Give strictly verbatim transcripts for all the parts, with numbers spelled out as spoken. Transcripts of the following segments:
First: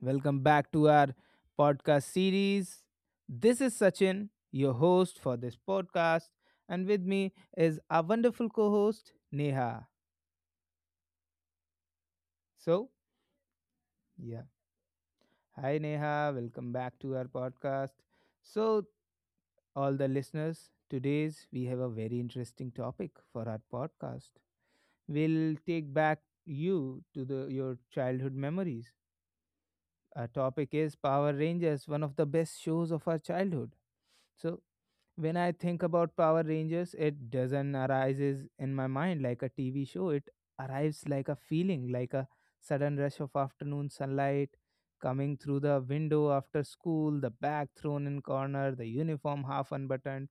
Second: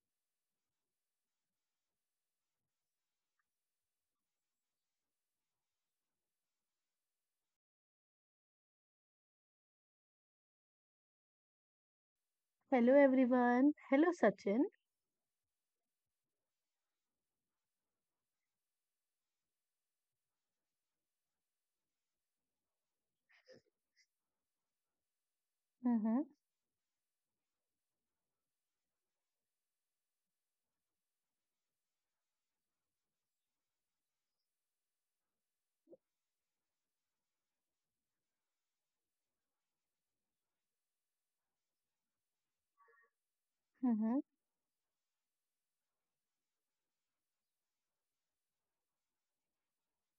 Welcome back to our podcast series. This is Sachin, your host for this podcast, and with me is our wonderful co host, Neha. So, Hello everyone. Hello yeah. Sachin. Hi, Neha. Welcome back to our podcast. So, all the listeners, today's we have a very interesting topic for our podcast. We'll take back Mm-hmm. you to the your childhood memories. Our topic is Power Rangers, one of the best shows of our childhood. So, when I think about Power Rangers, it doesn't arises in my mind like a T V show. It arrives like a feeling, like a sudden rush of afternoon Mm-hmm. sunlight coming through the window after school, the bag thrown in corner, the uniform half unbuttoned,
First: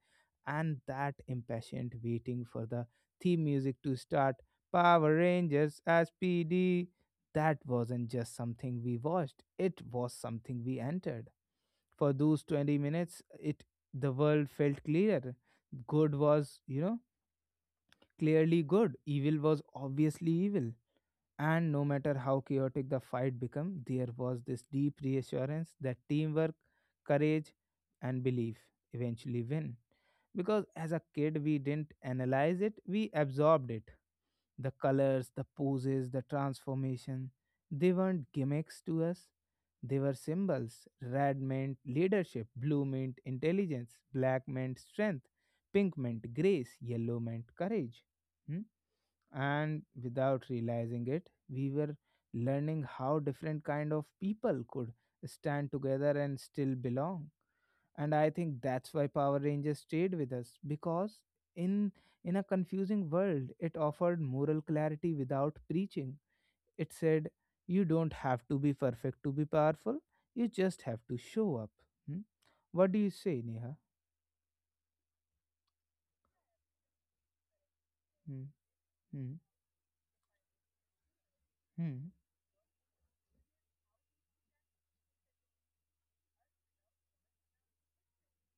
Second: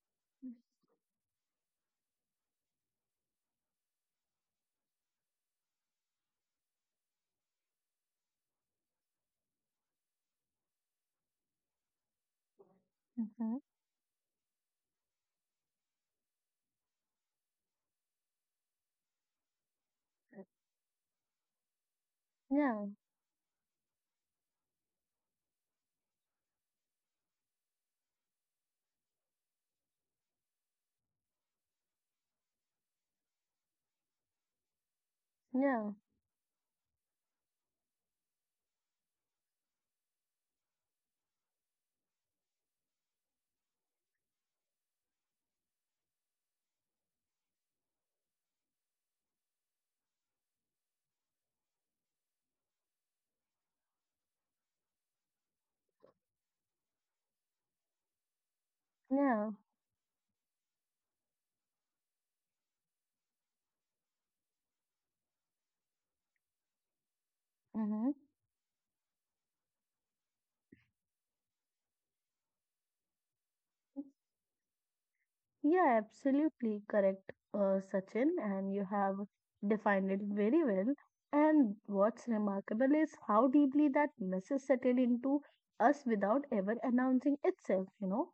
and that impatient waiting for the theme music to start. Power Rangers S P D. That wasn't just something we watched; it was something we entered for those twenty minutes, Mm-hmm. it the world felt clearer. Good was, you know, clearly good. Evil was obviously evil. And no matter how chaotic Yeah. the fight became, there was this deep reassurance that teamwork, courage, and belief eventually win. Because as a kid, we didn't analyze it, we absorbed it. The colors, the Yeah. poses, the transformation, they weren't gimmicks to us. They were symbols. Red meant leadership, blue meant intelligence, black meant strength, pink meant grace, yellow meant courage. Hmm? And without realizing it, we were learning how different kind of people could stand together and still belong. And I think that's why Power Yeah. Rangers stayed with us because in in a confusing world it offered moral clarity without preaching. It said you don't Mm-hmm. have to be perfect to be powerful, you just have to show up. Hmm? What do you say, Neha? Yeah, absolutely correct, uh, Hmm. Sachin, and you Hmm. have defined it very well. And Hmm. what's remarkable is how deeply that message settled into us without ever announcing itself, you know.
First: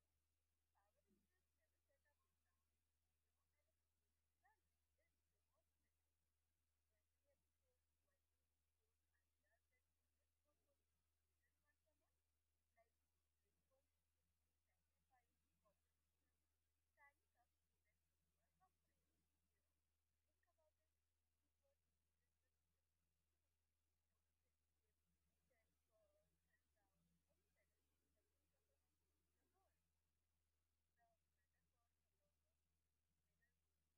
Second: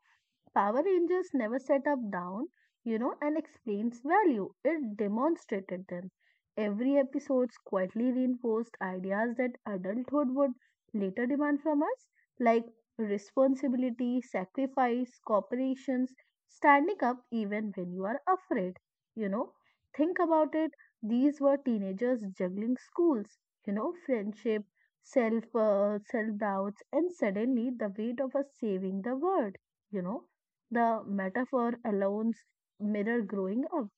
Power Rangers never set up down, you know, and explains value. It demonstrated them. Every episode quietly reinforced ideas that adulthood would later demand from us, like responsibility, sacrifice, cooperation, standing up even when you are afraid. You know, think about it. These were teenagers juggling schools, you know, friendship, self uh, self doubts, and suddenly the weight of us saving the world. You know, the metaphor alone mirror growing up.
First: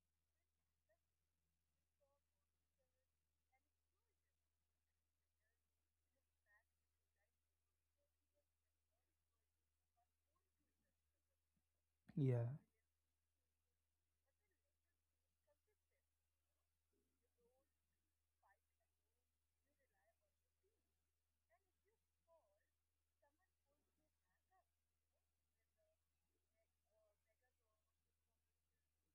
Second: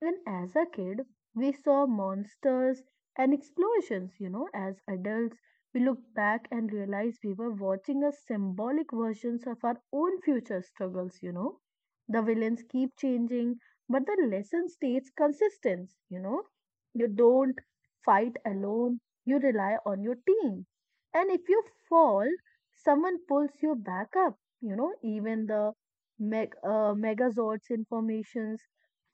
And as a kid, we saw monsters and explosions, you know, as adults, we look back and realize we were watching a symbolic versions of our own future struggles, you know. The Yeah. villains keep changing, but the lesson stays consistent, you know. You don't fight alone, you rely on your team. And if you fall, someone pulls you back up, you know, even the meg- uh, megazords informations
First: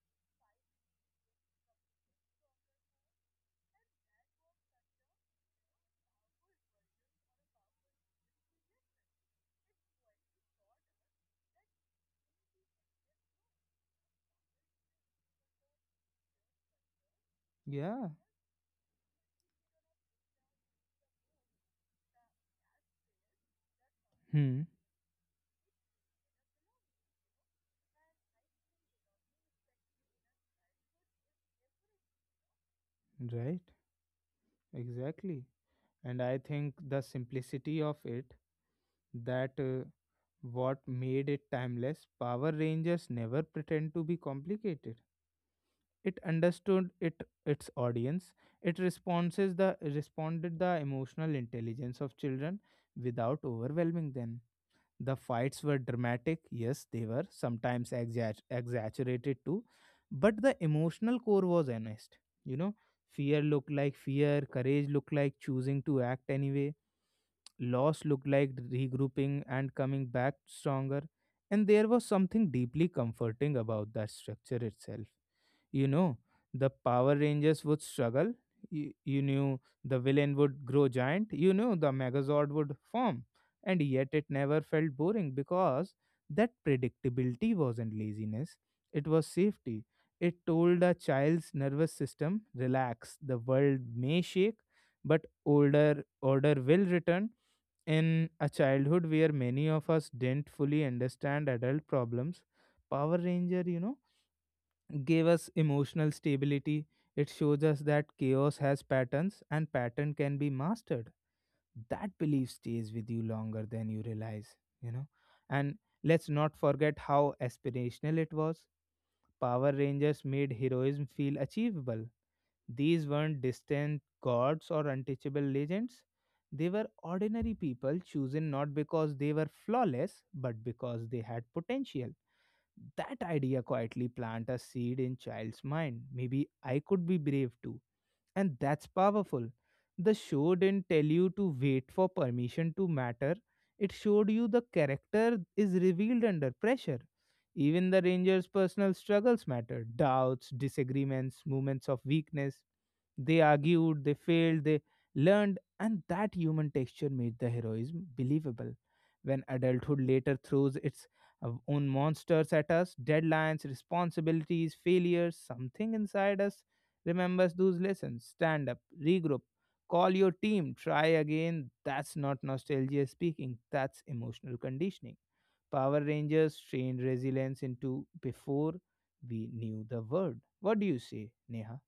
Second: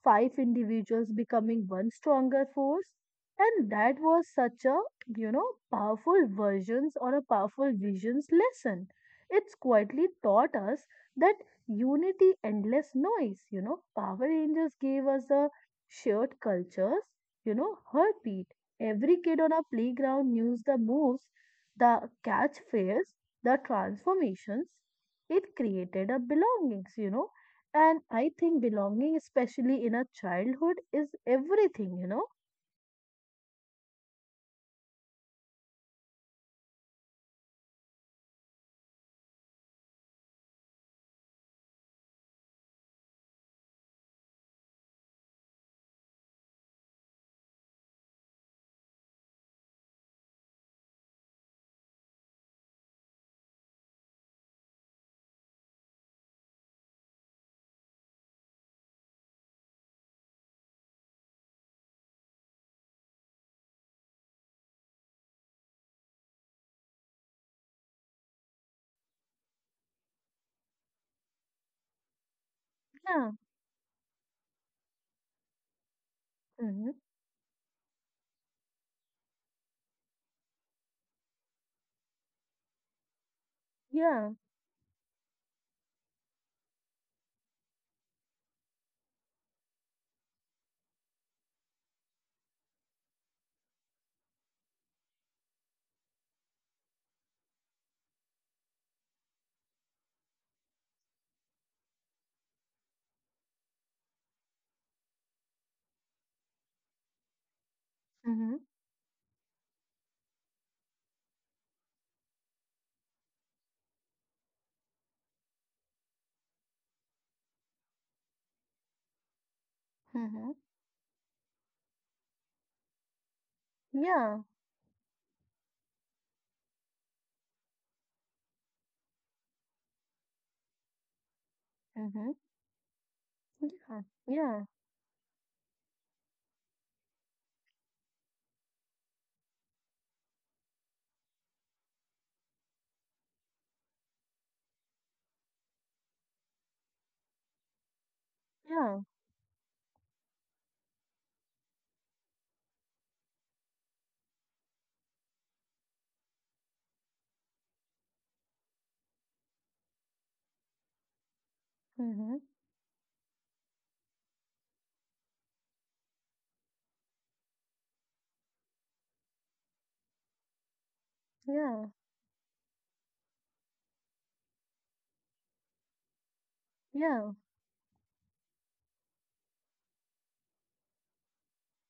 five individuals becoming one stronger force. And that was such a, you know, powerful versions or a powerful visions lesson. It's quietly taught us that unity, endless noise, you know, Power Rangers gave us a shared cultures, you know, Yeah. heartbeat. Every kid on our playground knew the moves, the catchphrase, the Hmm. transformations. It created a belongings, you know and I think belonging, especially in our childhood, is everything, you know? Right. Exactly. And I think the simplicity of it, that uh, what made it timeless. Power Rangers never pretend to be complicated, it understood it its audience, it responses the responded the emotional intelligence of children without overwhelming them. The fights were dramatic, yes, they were sometimes exa- exaggerated too, but the emotional core was honest, you know. Fear looked like fear, courage looked like choosing to act anyway, loss looked like regrouping and coming back stronger. And there was something deeply Yeah. comforting about that structure itself, you know, the Mm-hmm. Power Rangers would struggle. You, you knew the villain would grow giant. You knew the Megazord would form. And yet it Yeah. never felt boring because that predictability wasn't laziness, it was safety. It told a child's nervous system, relax, the world may shake, but older order will return. In a childhood where many of us didn't fully understand adult problems, Power Ranger, you know, gave us emotional stability. It shows us that Mm-hmm. chaos has patterns and pattern can be mastered. That belief stays with you longer than you realize, you know. And let's not forget how aspirational it was. Power Rangers Mm-hmm. made heroism feel achievable. These weren't distant Yeah. gods or untouchable legends. They were ordinary people chosen not because they were flawless, but because they had potential. Mm-hmm. That idea Yeah. quietly planted a Yeah, seed in child's mind. Maybe I could be brave too. And that's powerful. The show didn't tell you to wait for permission to matter, it showed you the character is revealed under pressure. Even the Rangers' personal yeah. struggles mattered doubts, disagreements, moments of weakness. They argued, they failed, they learned, and that human texture made the heroism believable. When adulthood later throws its uh, own Mm-hmm. monsters at us deadlines, responsibilities, failures something inside us remembers those lessons, stand up, regroup, call your team, try again. Yeah. That's not nostalgia speaking, that's emotional conditioning. Power Rangers trained Yeah. resilience into before we knew the word. What do you say, Neha?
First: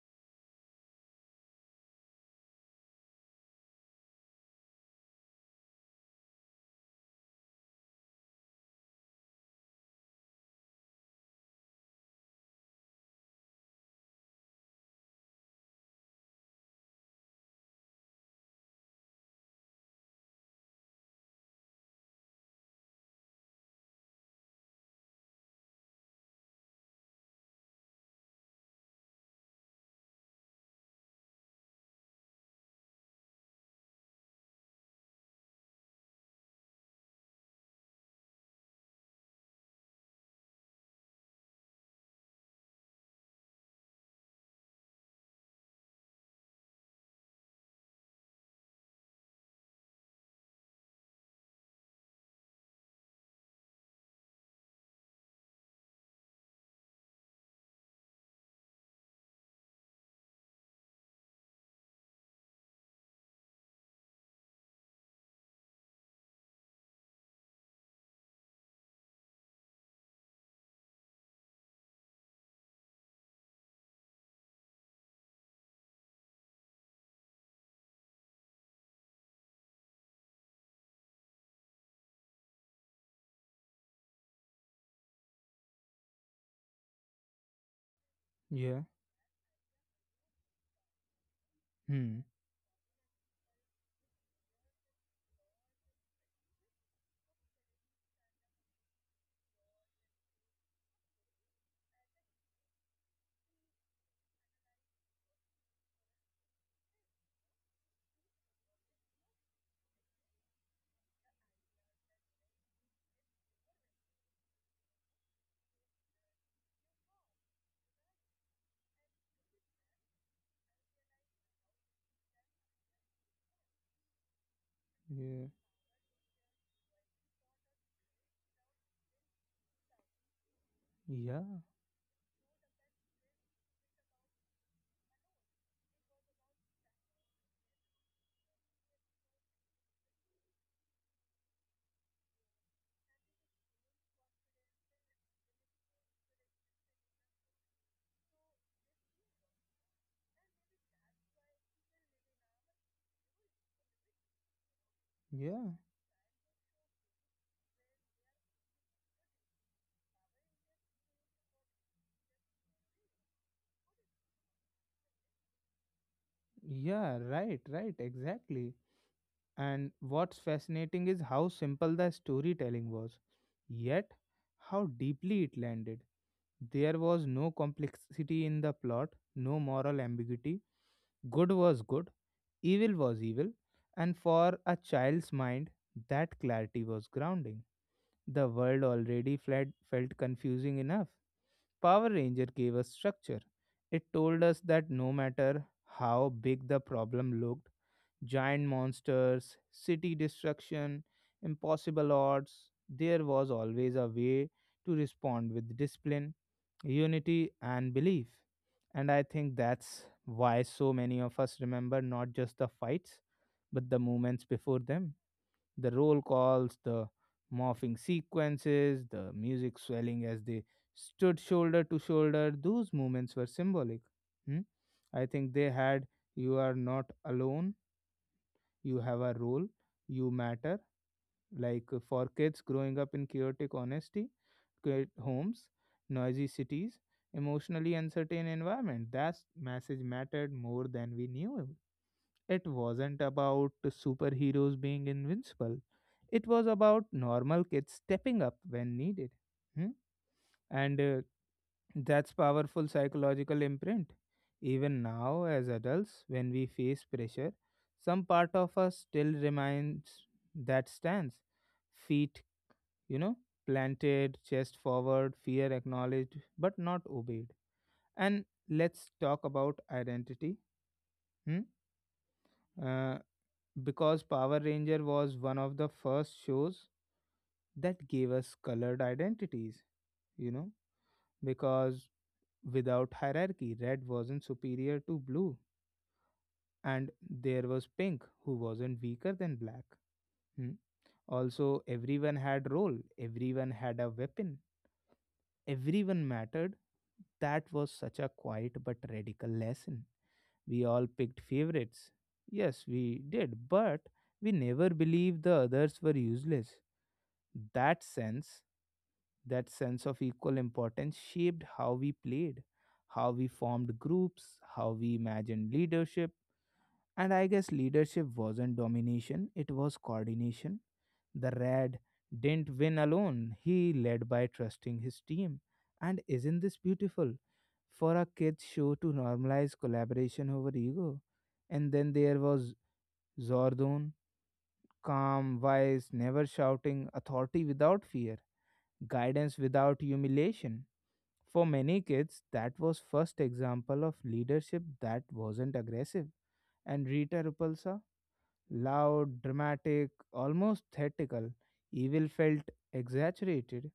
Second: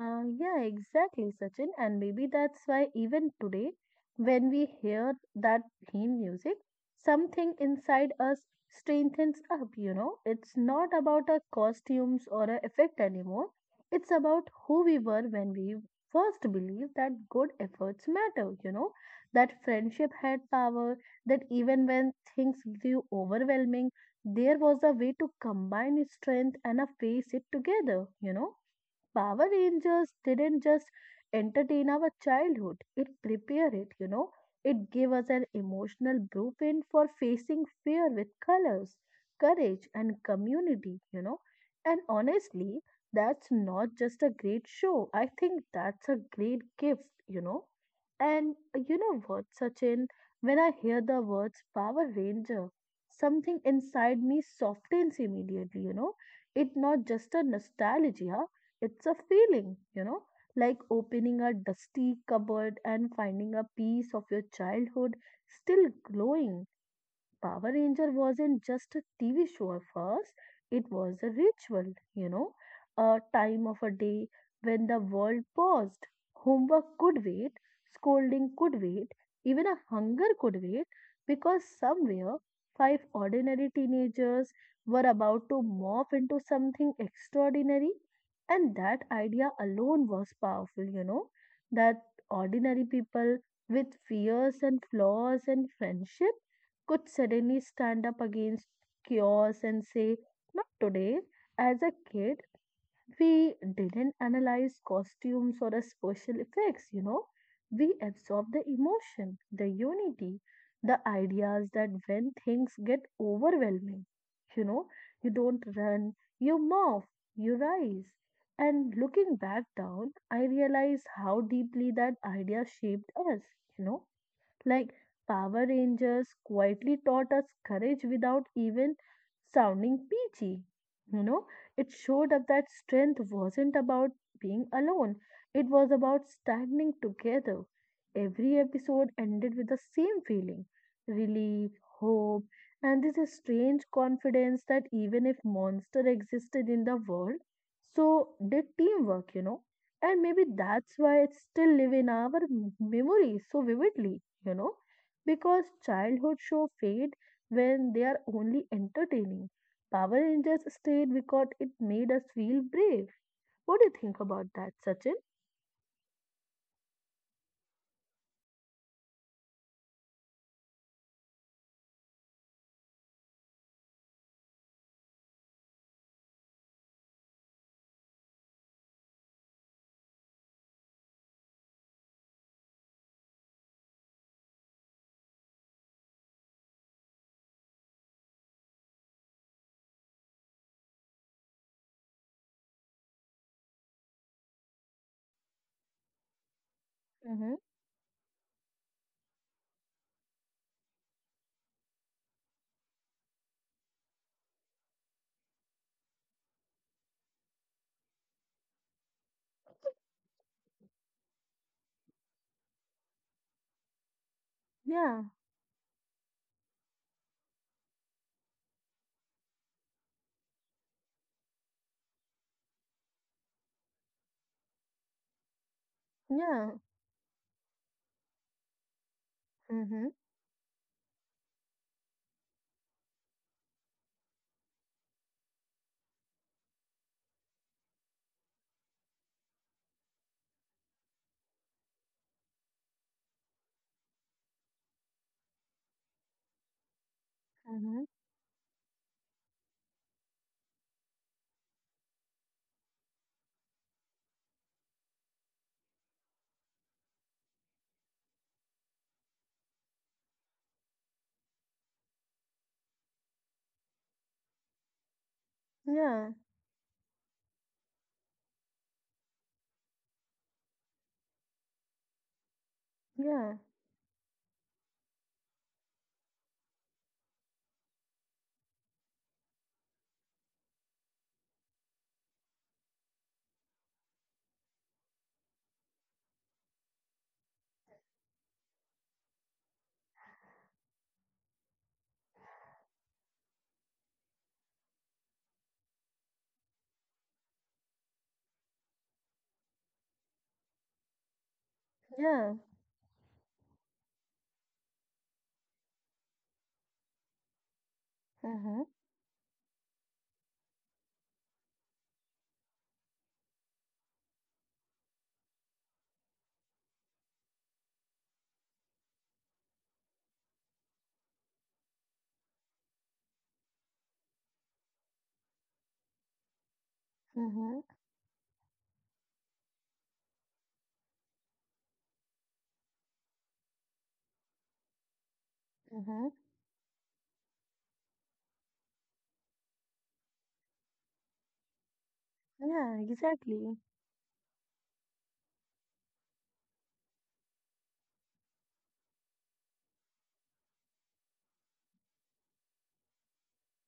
Uh, yeah, exactly, Sachin. And maybe that's why even today, when we hear that theme music, something inside us strengthens up, you know. It's not about our costumes or our effect anymore. It's about who we were when we first believed that good efforts matter, you know, that friendship had power, that even when things grew overwhelming, there was a way to combine strength and a face it together, you know Power Rangers didn't just entertain our childhood, it prepared it, you know. It gave us an emotional blueprint for facing fear with colors, courage, and community, you know. And honestly, that's not just a great show. I think that's a great gift, you know. And uh, you know what, Sachin? When I hear the words Power Ranger, something inside me softens immediately, you know. It's not just a nostalgia, it's a feeling, you know, like opening a dusty cupboard and finding a piece of your childhood still glowing Power Ranger wasn't just a T V show at first, it was a ritual, you know, a time of a day when the world paused. Homework could wait, scolding could wait, even a hunger could wait, because somewhere five ordinary teenagers were about to morph into something extraordinary. And Yeah. that idea alone was powerful, you know, that Hmm. ordinary people with fears and flaws and friendship could suddenly stand up against chaos and say, not today. As a kid, we didn't analyze costumes or a special effects, you know. We absorbed the emotion, the unity, the ideas that when things get overwhelming, you know, you don't run, you move, you rise. And looking back down, I realized how deeply that idea shaped us, you know like Yeah. Power Rangers quietly taught us courage without even sounding peachy. You know, Yeah. it showed up that strength wasn't about being alone, it was about standing together. Every episode ended with the same feeling relief, hope, and this strange confidence that even if monster existed in the world, so did teamwork, you know. And maybe that's why it still live in our m- memory so vividly you know, because Yeah. childhood show fade when they are only entertaining. Power Rangers stayed because it made us feel brave. What do you think about that, Sachin? Yeah. Right. Right. Exactly. And what's fascinating is how simple the storytelling was, yet how deeply it landed. There was no complexity in the plot, no moral ambiguity. Good was good, evil was evil, and for a child's mind, that clarity was grounding. The world already fled, felt confusing enough. Power Ranger gave us structure. It told us that no matter how big the problem Mm-hmm. looked giant monsters, city destruction, impossible odds there was always a way to respond with discipline, unity, and belief. And I think that's why so many of us remember not just the fights, but the moments before them Yeah, the roll calls, the morphing sequences, the music swelling as they stood shoulder to shoulder. Those moments were symbolic. Hmm? I think they had you yeah. are not alone, you have a role, Mm-hmm. you matter. Like uh, for kids growing up in chaotic honesty, great homes, noisy cities, emotionally uncertain environment. That message mattered more than we knew. It wasn't about superheroes being invincible. It was about normal kids Mm-hmm. stepping up when needed. Hmm? And uh, that's powerful psychological imprint. Even now, as adults, when we face pressure, some part of us still remains that stance. Feet, you know, planted, chest forward, fear Yeah, acknowledged but not obeyed. And let's talk about identity. Hmm? Uh, yeah, because Power Ranger was one of the first shows that gave us colored identities, you know, because without hierarchy, red wasn't superior to blue, and there was pink who wasn't weaker than black. Hmm. Also, everyone had role, everyone had a weapon, everyone mattered. That was such a quiet but radical lesson. We all picked favorites. yeah. Yes, we did, but we never believed the others were useless. That sense, Mm-hmm. that sense of equal importance shaped how we played, how we formed groups, how we imagined leadership. And I guess leadership wasn't domination, it was coordination. The Red didn't win alone, he led by trusting his team. And isn't this beautiful? Mm-hmm. For a kids' show to normalize collaboration over ego. And then there was Zordon, calm, wise, Mm-hmm. never shouting, authority without fear, guidance without humiliation. For many kids, that was Yeah, first exactly. example of leadership that wasn't aggressive. And Rita Repulsa loud, dramatic, almost theatrical, evil felt exaggerated,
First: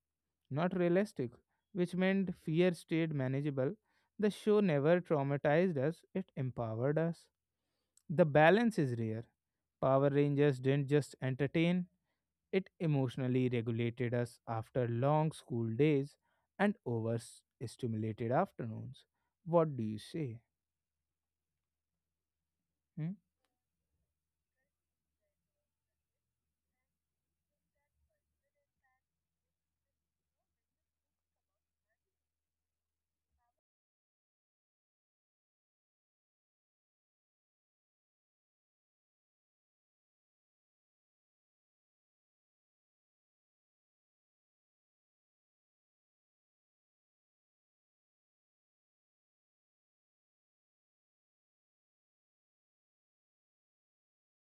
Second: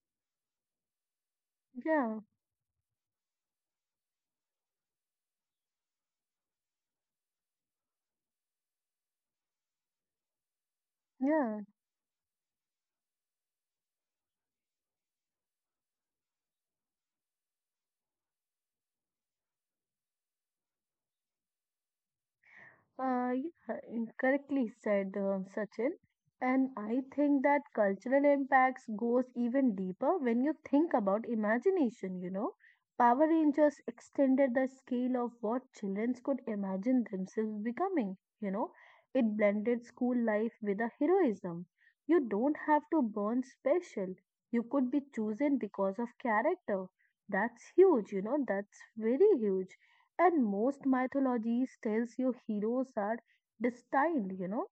not realistic, which Yeah, meant fear stayed manageable. The show never traumatized us, it empowered us. The balance is rare. Power Rangers didn't just yeah. entertain, it emotionally regulated us after long school days and overstimulated afternoons. What do you say? Hmm? Uh, yeah, correctly said uh, Sachin. And I think that cultural impacts goes even deeper when you think about imagination, you know. Power Rangers extended the scale of what children could imagine themselves becoming, you know. It blended school life with a heroism. You don't have to burn special. You could be chosen because of character. That's huge, you know, that's very huge and most mythologies tells you heroes are destined you know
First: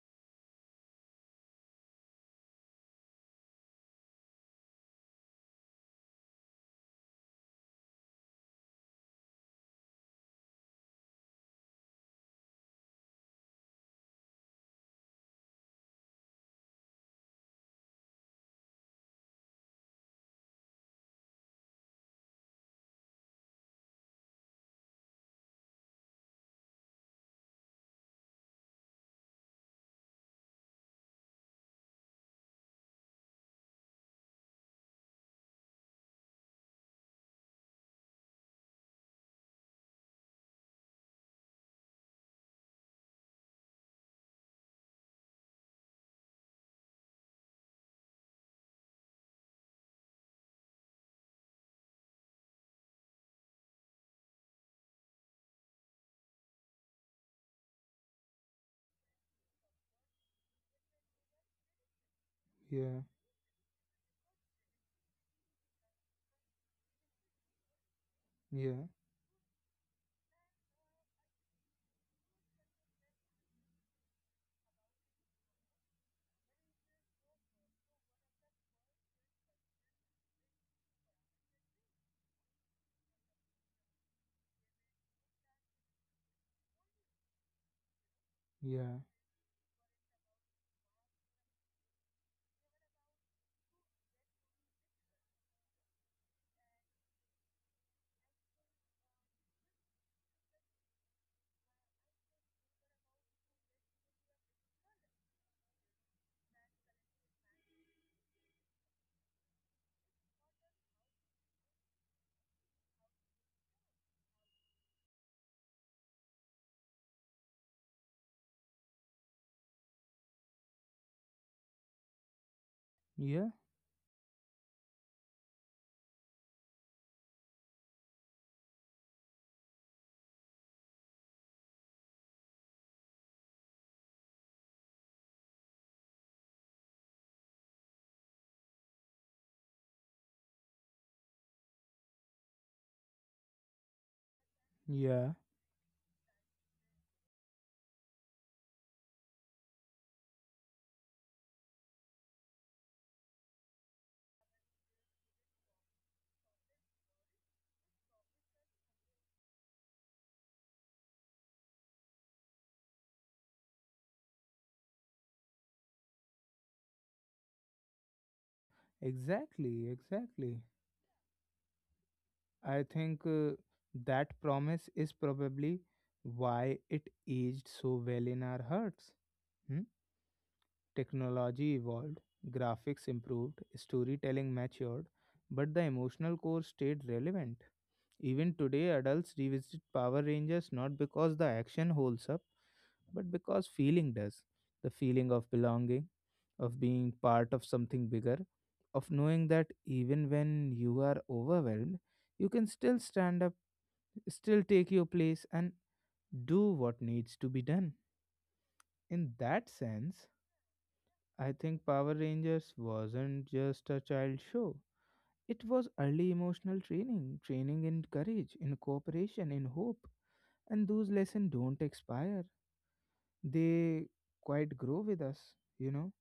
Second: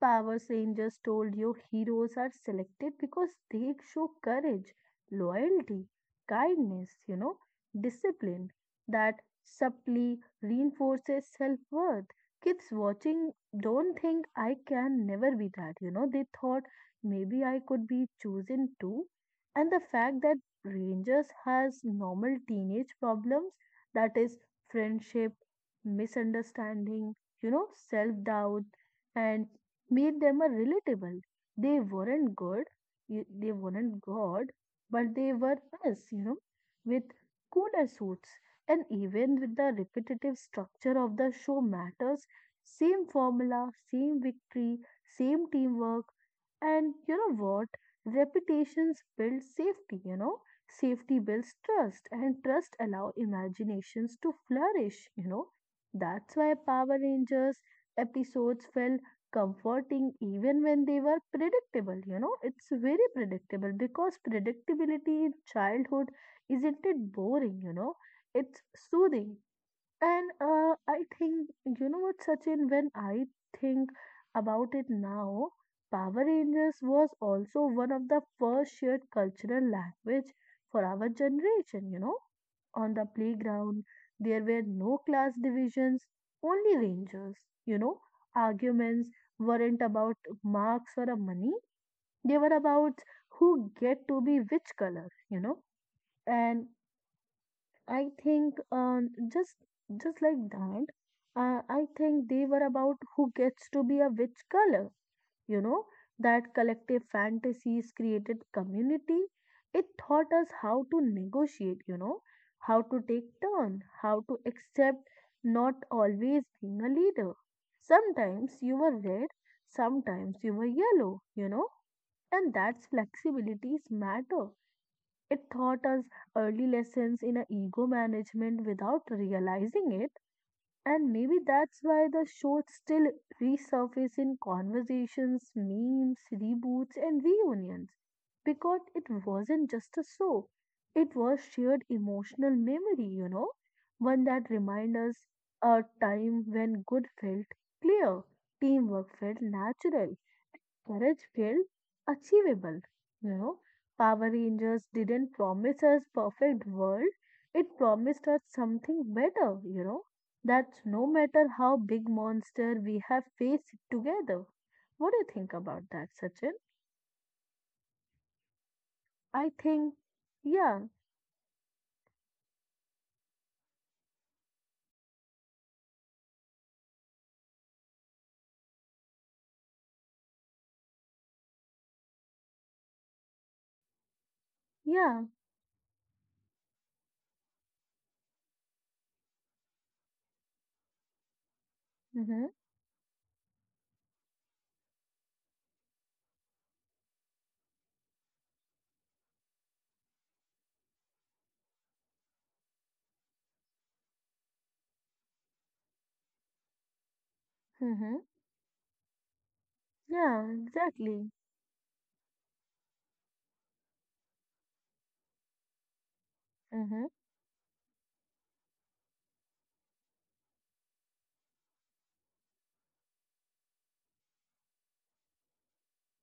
Power Rangers told you heroes are selected because they show courage, loyalty, kindness, you know, discipline that subtly reinforces self worth. Kids watching don't think I can never be that, you know, they thought maybe I could be chosen too. And the fact that Rangers has normal teenage problems that is, friendship, misunderstanding, you know, self doubt and made them a relatable. They weren't good, y- they weren't God, but they were us, you know, with cooler suits. And even with the repetitive structure of the show matters, same formula, same victory, same teamwork, and you know what? Repetitions build safety, you know. Safety builds trust, and trust allow imaginations to flourish, you know. That's why Power Rangers episodes felt comforting even when they were predictable you know it's Yeah, very predictable because predictability in childhood isn't it boring you know it's yeah, soothing. And uh, I think, you know what, Sachin, when I think about it now, Power Rangers was also one of the first shared cultural language for our generation, you know. On the playground, there were no class divisions, only rangers, you know. yeah, Arguments weren't about marks or money, they were about who get to be which color, you know. And I think um, just just like that, uh, I think they were about who gets to be a which color. You know that collective fantasies created community. It taught us how to negotiate. You know how to take turn, how to accept not always being a leader. Sometimes you were red, sometimes you were yellow. You know, and that's yeah, flexibilities matter it taught us early lessons in a ego management without realizing it, and maybe that's why the show still resurfaces in conversations, memes, reboots, and reunions. Because it wasn't just a show, it was shared emotional memory, you know, one that reminds us yeah. a time when good felt clear, teamwork felt natural, courage felt achievable. You know, Power Rangers didn't promise us perfect world. It promised us something better, you know, that no matter how big monster we have faced together. What do you think about that, Sachin? I Exactly, think. exactly. Yeah, I think uh, that promise is probably why it aged so well in our hearts. Hmm? Technology evolved, graphics improved, storytelling matured, yeah. but the emotional core stayed relevant. Even today, adults revisit Power Rangers not because the action holds up, Mm-hmm. but because feeling does. The feeling of belonging, of being part of something bigger, of knowing that even when you are overwhelmed, you can still stand up, still take your place, and do what needs to be done. Mm-hmm. In that sense, Yeah, exactly. I think Power Rangers wasn't just a child show. It was early emotional Mm-hmm. training, training in courage, in cooperation, in hope. And those lessons don't expire. They quite grow with us, you know.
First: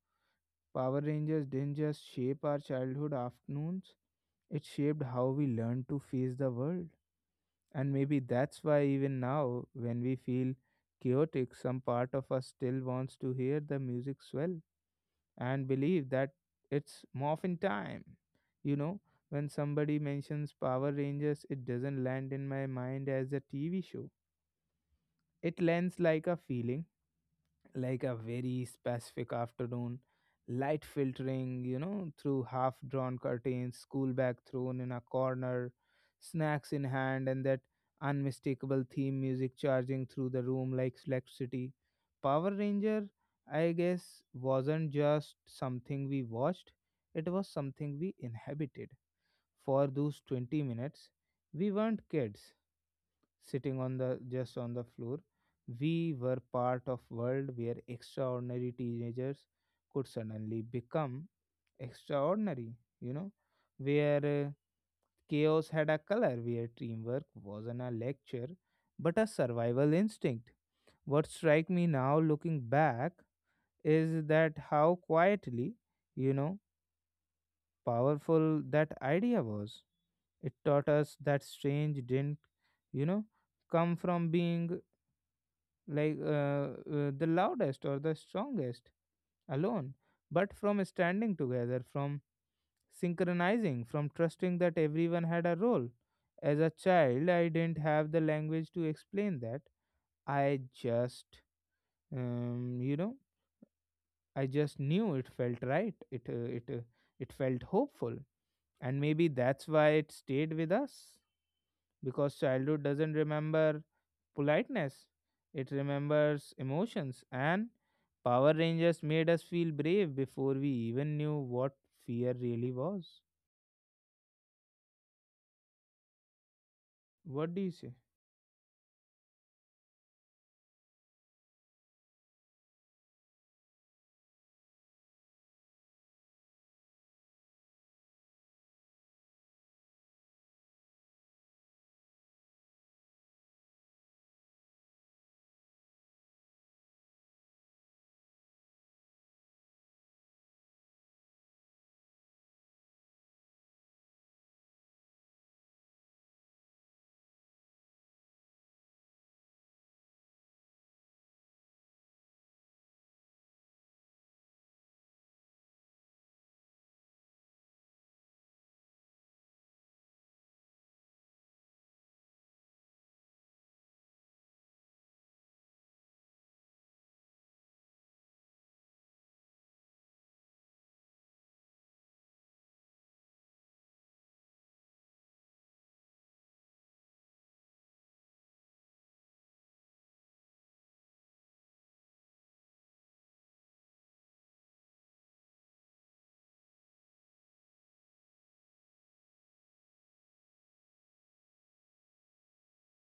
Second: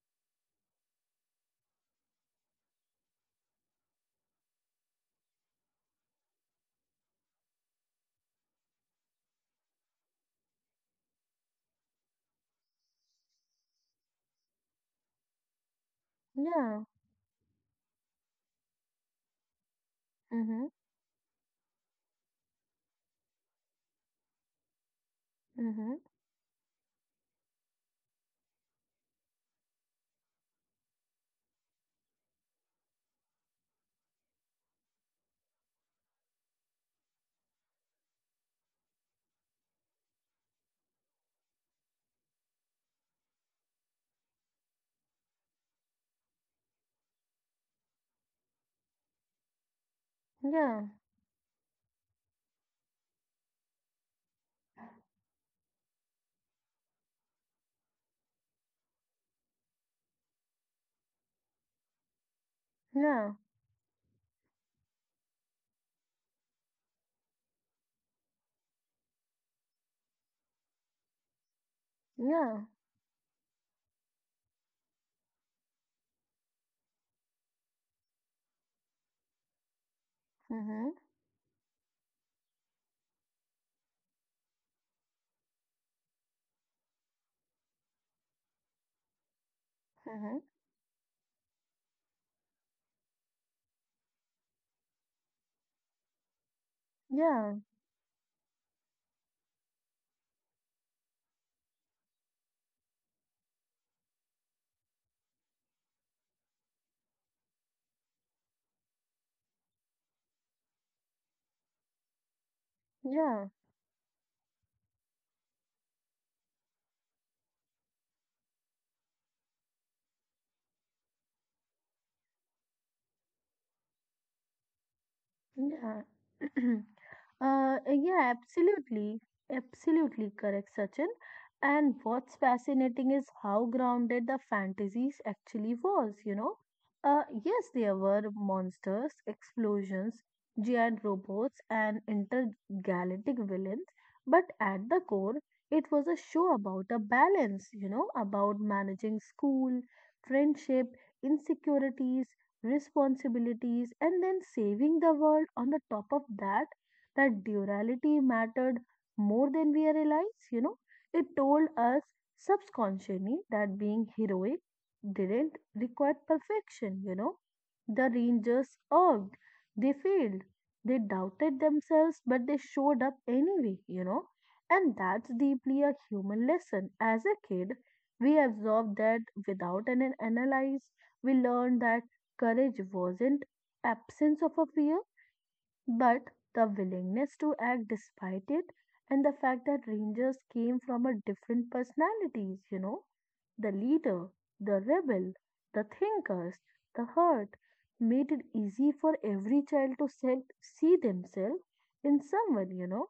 Power Rangers didn't just shape our childhood afternoons, it shaped how we learned to face the world. And maybe that's why, even now, when we feel chaotic, some part of us still wants to hear the music swell and believe that Yeah. it's morphin time. You know, when somebody mentions Mm-hmm. Power Rangers, it doesn't land in my mind as a T V show. It Mm-hmm. lands like a feeling, like a very specific afternoon, light filtering, you know, through half drawn curtains, school bag thrown in a corner, snacks in hand, and that unmistakable theme music charging through the room like electricity. Power Ranger, I guess, wasn't just something we watched, it was something we inhabited. For those twenty Yeah, minutes, we weren't kids, sitting on the just on the floor. We were part of world where extraordinary teenagers could suddenly become extraordinary, you yeah, know, where uh, chaos had a color, where teamwork wasn't a lecture but a survival instinct. What strike me now looking yeah. back is that how quietly, you know, powerful that idea was. It Mm-hmm. taught us that strange didn't, you know, come from being like uh, uh, the loudest or the strongest alone, Mm-hmm. but from standing together, from synchronizing, from trusting that everyone had a role. As a child, I Yeah, didn't have the language to explain that. I just, um, you know, I just knew it felt right. It uh, it uh, it felt hopeful, and maybe that's why it stayed with us because childhood doesn't yeah. remember politeness. It remembers emotions, and Power Rangers made us feel brave before we even knew what fear really was. Yeah. What do Uh, you say? yeah, absolutely. Absolutely correct, Sachin. And what's fascinating is how grounded the fantasies actually was, you know. Uh, yes, there were monsters, explosions, giant robots, and intergalactic villains, but at the core, it was a show about a balance, you know, about managing school, friendship, insecurities, responsibilities, and then saving the world on the top of that, that duality mattered more than we realized, you know. It told us subconsciously that being heroic didn't require perfection, you know. The Rangers urged, they failed, they doubted themselves, but they showed up anyway, you know. And that's deeply a human lesson. As a kid, we absorb that without an an- analyze. We learn that courage wasn't absence of a fear, but the willingness to act despite it and the fact that rangers came from a different personalities, you know, the leader, the rebel, the thinkers, the hurt made it easy for every child to se- see themselves in someone, you know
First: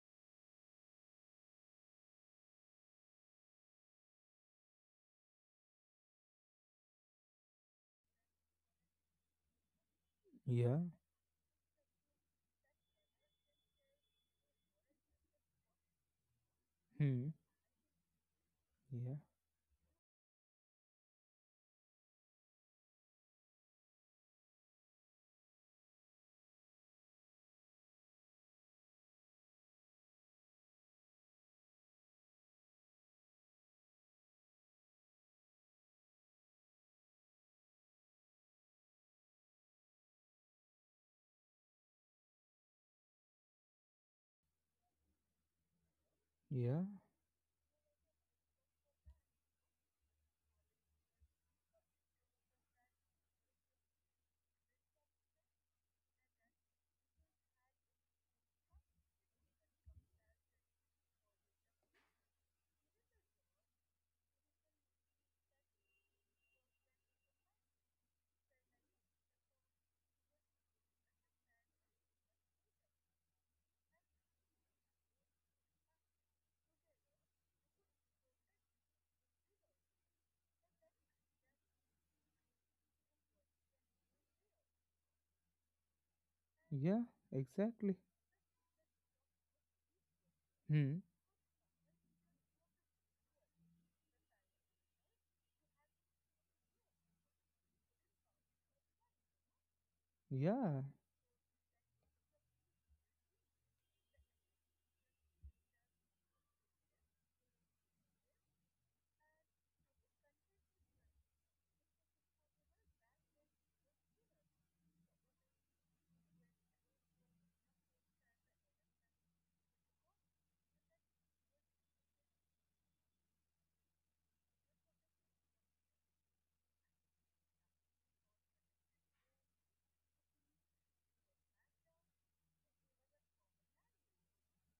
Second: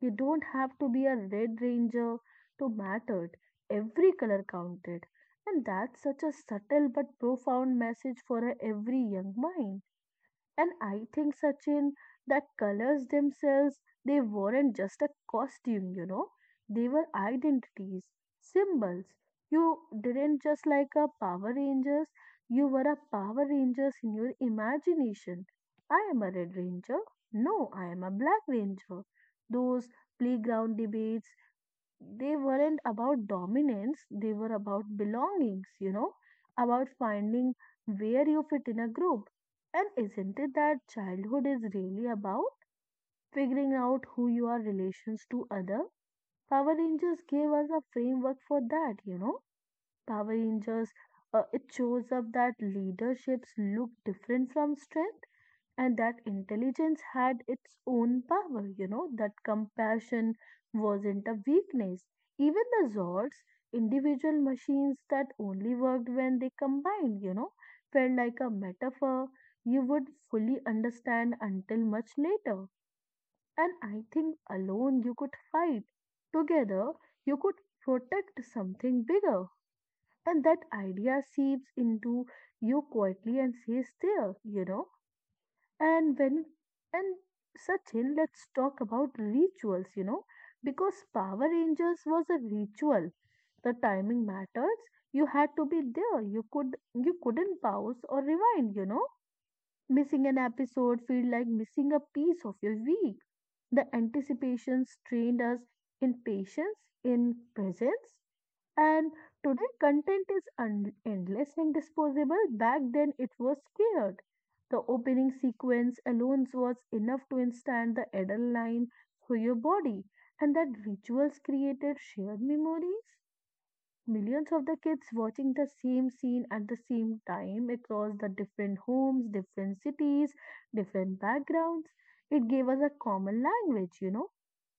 you don't have to be a Red Ranger to matter. Every color counted. And that's such a subtle but profound message for a every young mind. And Yeah. I think, Sachin, that colors themselves, they weren't just a costume, you know, they were Hmm. identities, symbols. Yeah. You didn't just like a Power Rangers, you were a Power Rangers in your imagination. I am a Red Ranger. No, I am a Black Ranger. Those playground debates, they weren't about dominance, they were about belongings, you know, about finding where you fit in a group. And isn't it that childhood is really about figuring out who you are relations to other? Power Yeah. Rangers gave us a framework for that, you know Power Rangers, uh, it shows up that leaderships look different from strength and that intelligence had its own power, you know, that compassion wasn't a weakness. Even the Zords, individual machines that only worked when they combined, you know, felt like a metaphor you would fully understand until much later. And I think alone you could fight, together you could protect something bigger. And that idea seeps into you quietly and stays there, you know. And when, Yeah. and Exactly. Sachin, let's talk about rituals, you know, Hmm. because Power Rangers was a ritual. The timing matters. You had to be there. You could, you couldn't pause or rewind, you know. Missing an Yeah. episode feel like missing a piece of your week. The anticipations trained us in patience, in presence, and today, content is un- endless and disposable. Back then, it was scared. The opening sequence alone was enough to instant the adrenaline through your body, and that rituals created shared memories. Millions of the kids watching the same scene at the same time across the different homes, different cities, different backgrounds. It gave us a common language, you know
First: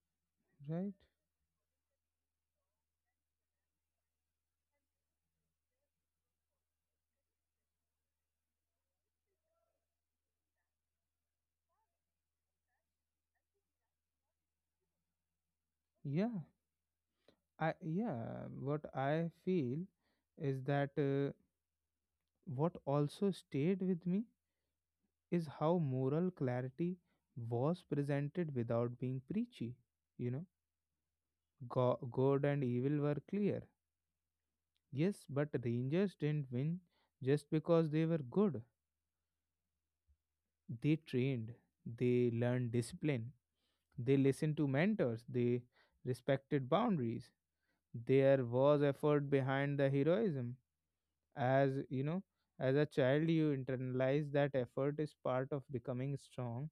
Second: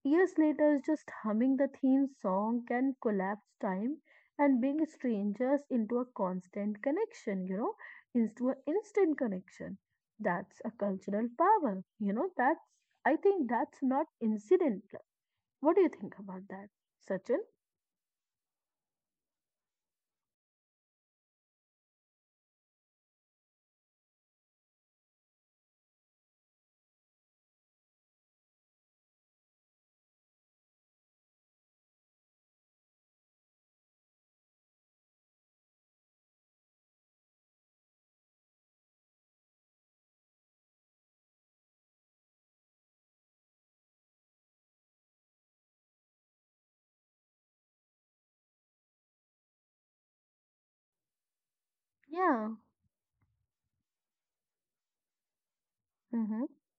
Years later, Right. just humming the theme song can collapse time and bring strangers into a constant connection, you know, into an instant connection. That's a cultural power, you know, that's, I think that's not incidental. What do you think Yeah. about that, Sachin? I. Yeah. What I feel is that uh, what also stayed with me is how moral clarity was presented without being preachy. You know Go- good and evil were clear. Yes, but rangers didn't win just because they were good. They trained, they learned discipline, they listened to mentors, they respected boundaries. There was effort behind the heroism. As you know, Yeah, as a child, you internalize that effort is part of becoming mm-hmm. strong,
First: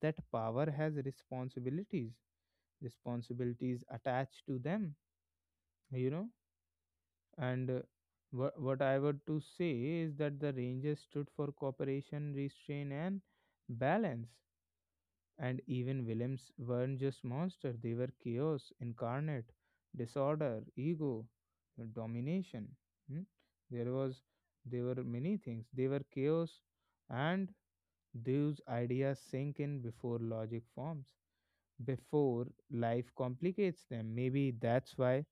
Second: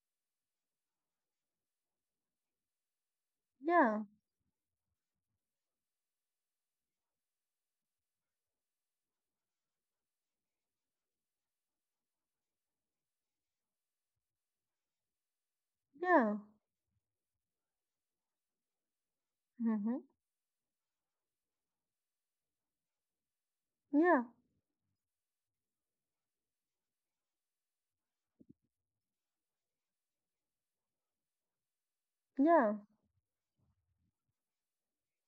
that power has responsibilities, responsibilities Yeah, attached to them, you know And uh, what what I would to say is that the Rangers stood for cooperation, restraint, and balance. And even yeah, Williams weren't just monsters; they were chaos incarnate, mm-hmm. disorder, ego, uh, domination. Hmm? There was, Yeah, there were many things. They were chaos, and those ideas sink in before logic forms, before yeah, life complicates them. Maybe that's why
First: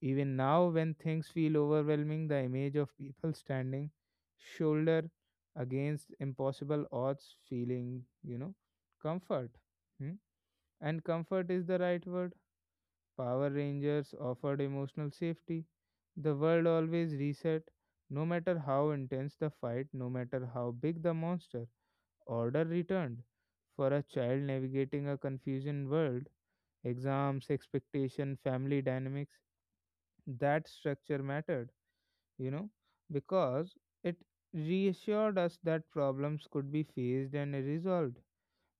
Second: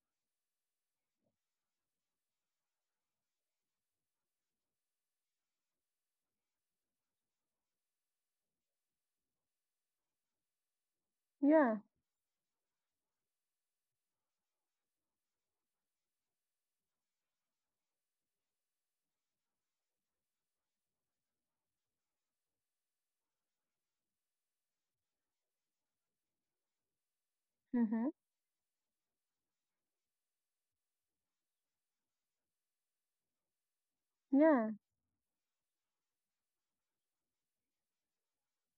even now, when things feel overwhelming, the image of people standing shoulder against impossible odds, feeling, you know, comfort. Hmm? And comfort is yeah, the right word. Power Rangers offered emotional safety. The world always reset, no matter how intense the fight, no matter how big the monster. Order returned. For a child navigating a confusion world, exams, mm-hmm. expectation, family dynamics, that structure mattered you know, because it Yeah, reassured us that problems could be faced and resolved,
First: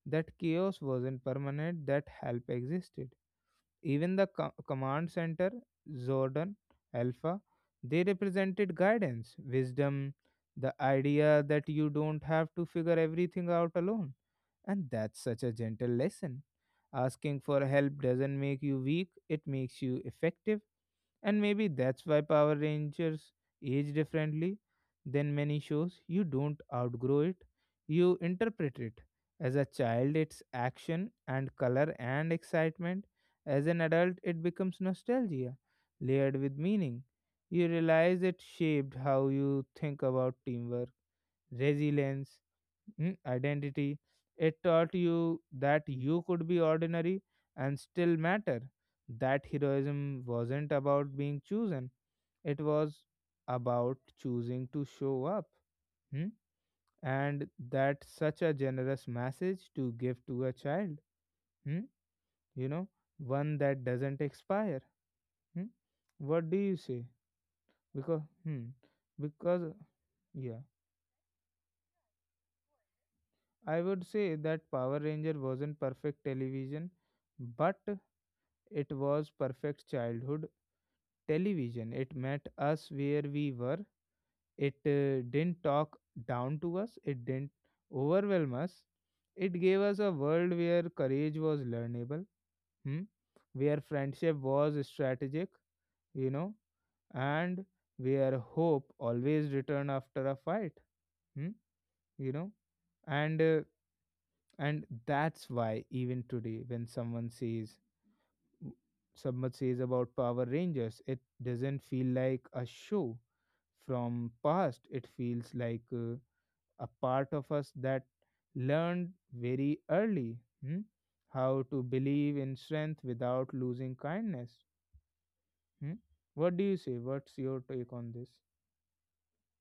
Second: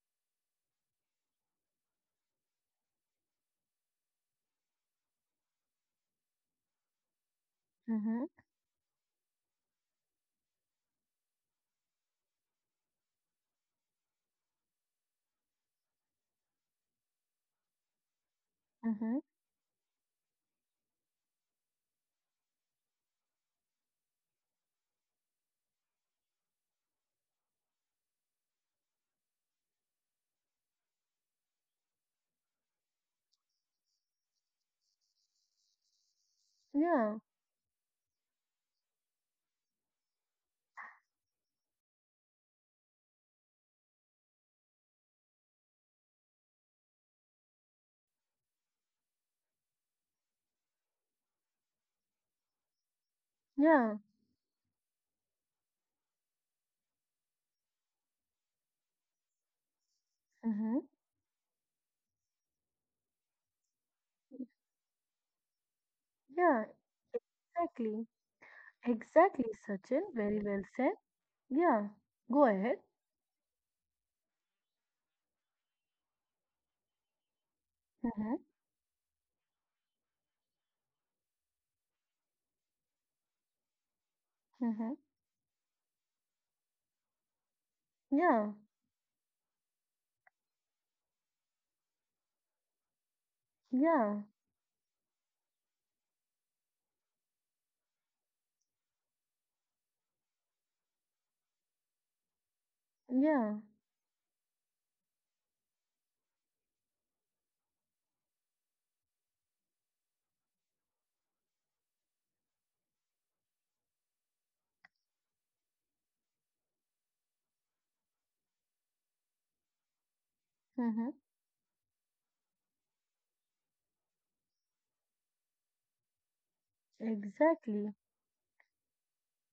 that chaos wasn't permanent, that help existed. Even the co- command center, Zordon, Alpha, they mm-hmm. represented guidance, wisdom, the idea that you don't have to figure everything out alone. And that's such a gentle lesson. Asking for help doesn't make you weak, Mm-hmm. it makes you effective, and maybe that's why Power Rangers age differently than many shows. You don't outgrow it, you interpret it. As a child, it's action and color and excitement. As an adult, it becomes nostalgia, layered with meaning. Yeah, You realize it shaped how you think about teamwork, resilience, mm, identity. It taught you that you could be ordinary and still matter. That heroism wasn't about being chosen, it was about yeah, choosing to show up. mm. And that's such a generous message to give to a mm-hmm. child, mm, you know, one that doesn't expire. mm. What do Yeah, you say? exactly. Because, hmm, Exactly, because, Sachin. Very yeah, well said. Yeah. Go ahead. I would say that Power Ranger wasn't perfect television, but Mm-hmm. it was perfect childhood television. It met us where we were. It Mm-hmm. uh, didn't talk down to us, it didn't Yeah. overwhelm us. It gave us a world where courage was learnable, hmm? where Yeah. friendship was strategic, you know, and where hope always returned after a fight, hmm? you know and uh, Yeah. and that's why even today when someone says Submat says about Power Rangers, it doesn't feel like a show from past. It feels like uh, a part of us that learned very early, hmm, Mm-hmm. how to believe in strength without losing kindness. hmm. What do you say? What's your take Exactly. on this?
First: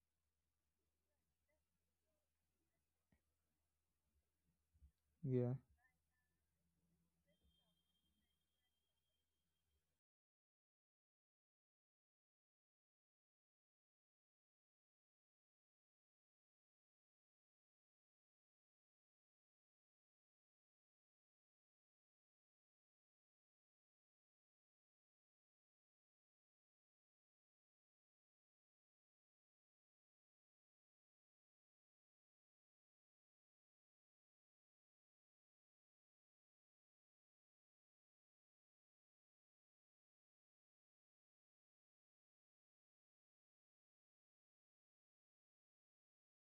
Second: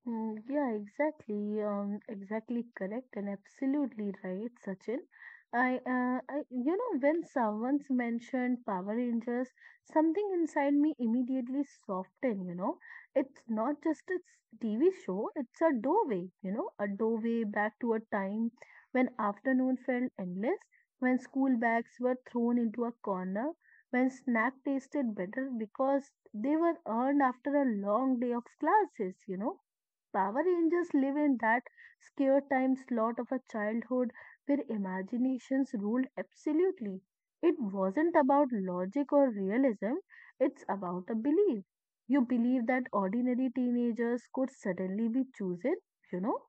Mm, yeah, exactly. Um, exactly correct and absolutely right, Sachin. Yeah, I, uh, I, you know, when someone's mentioned Power Rangers, something inside me immediately softened, you know. It's not just a s- T V show, it's a doorway, you know, a doorway back to a time when afternoon felt endless, when school bags were thrown into a corner, when snack tasted better because they were earned after a long day of classes, you know Power Rangers live in that scare time slot of a childhood where imaginations ruled absolutely. It wasn't about logic or realism, it's about a belief. You believe that ordinary teenagers could suddenly be chosen, you know,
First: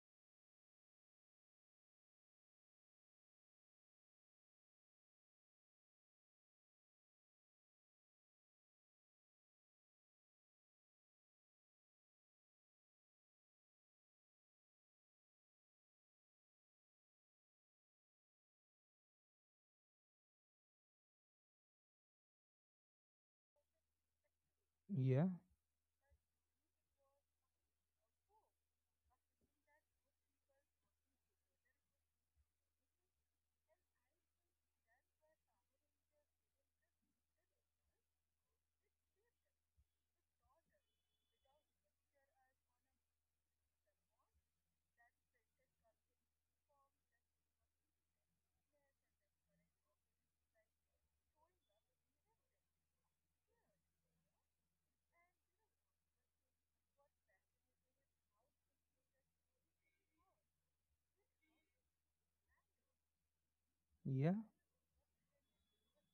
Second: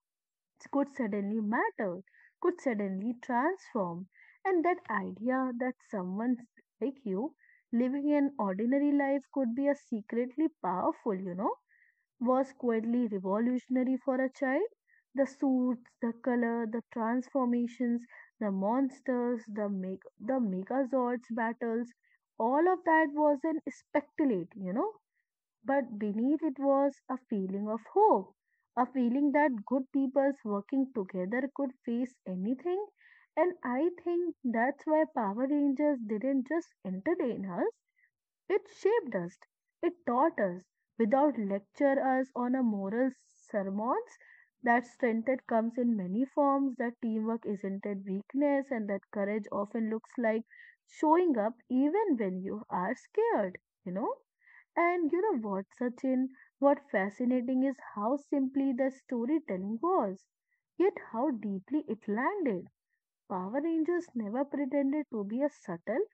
could suddenly matter, could suddenly transform. And that idea that someone like you living an ordinary life could be a secretly powerful, you know was quietly revolutionary for a child. The suits, the color, the transformations, the monsters, the meg- the megazords battles, all of that was an speculate, you know. yeah, But beneath it was a feeling of hope, a feeling that good peoples working together could face anything. And I think that's why Power Rangers didn't just entertain us, it shaped us, it taught us, without lecture us on a moral sermons. That strength that comes in many forms, that teamwork isn't a weakness, and that courage often looks like showing up even when you are scared, you know? And you know what, Sachin? What fascinating is how simply the storytelling was, yet how deeply it landed. Power Rangers yeah, never pretended to be a subtle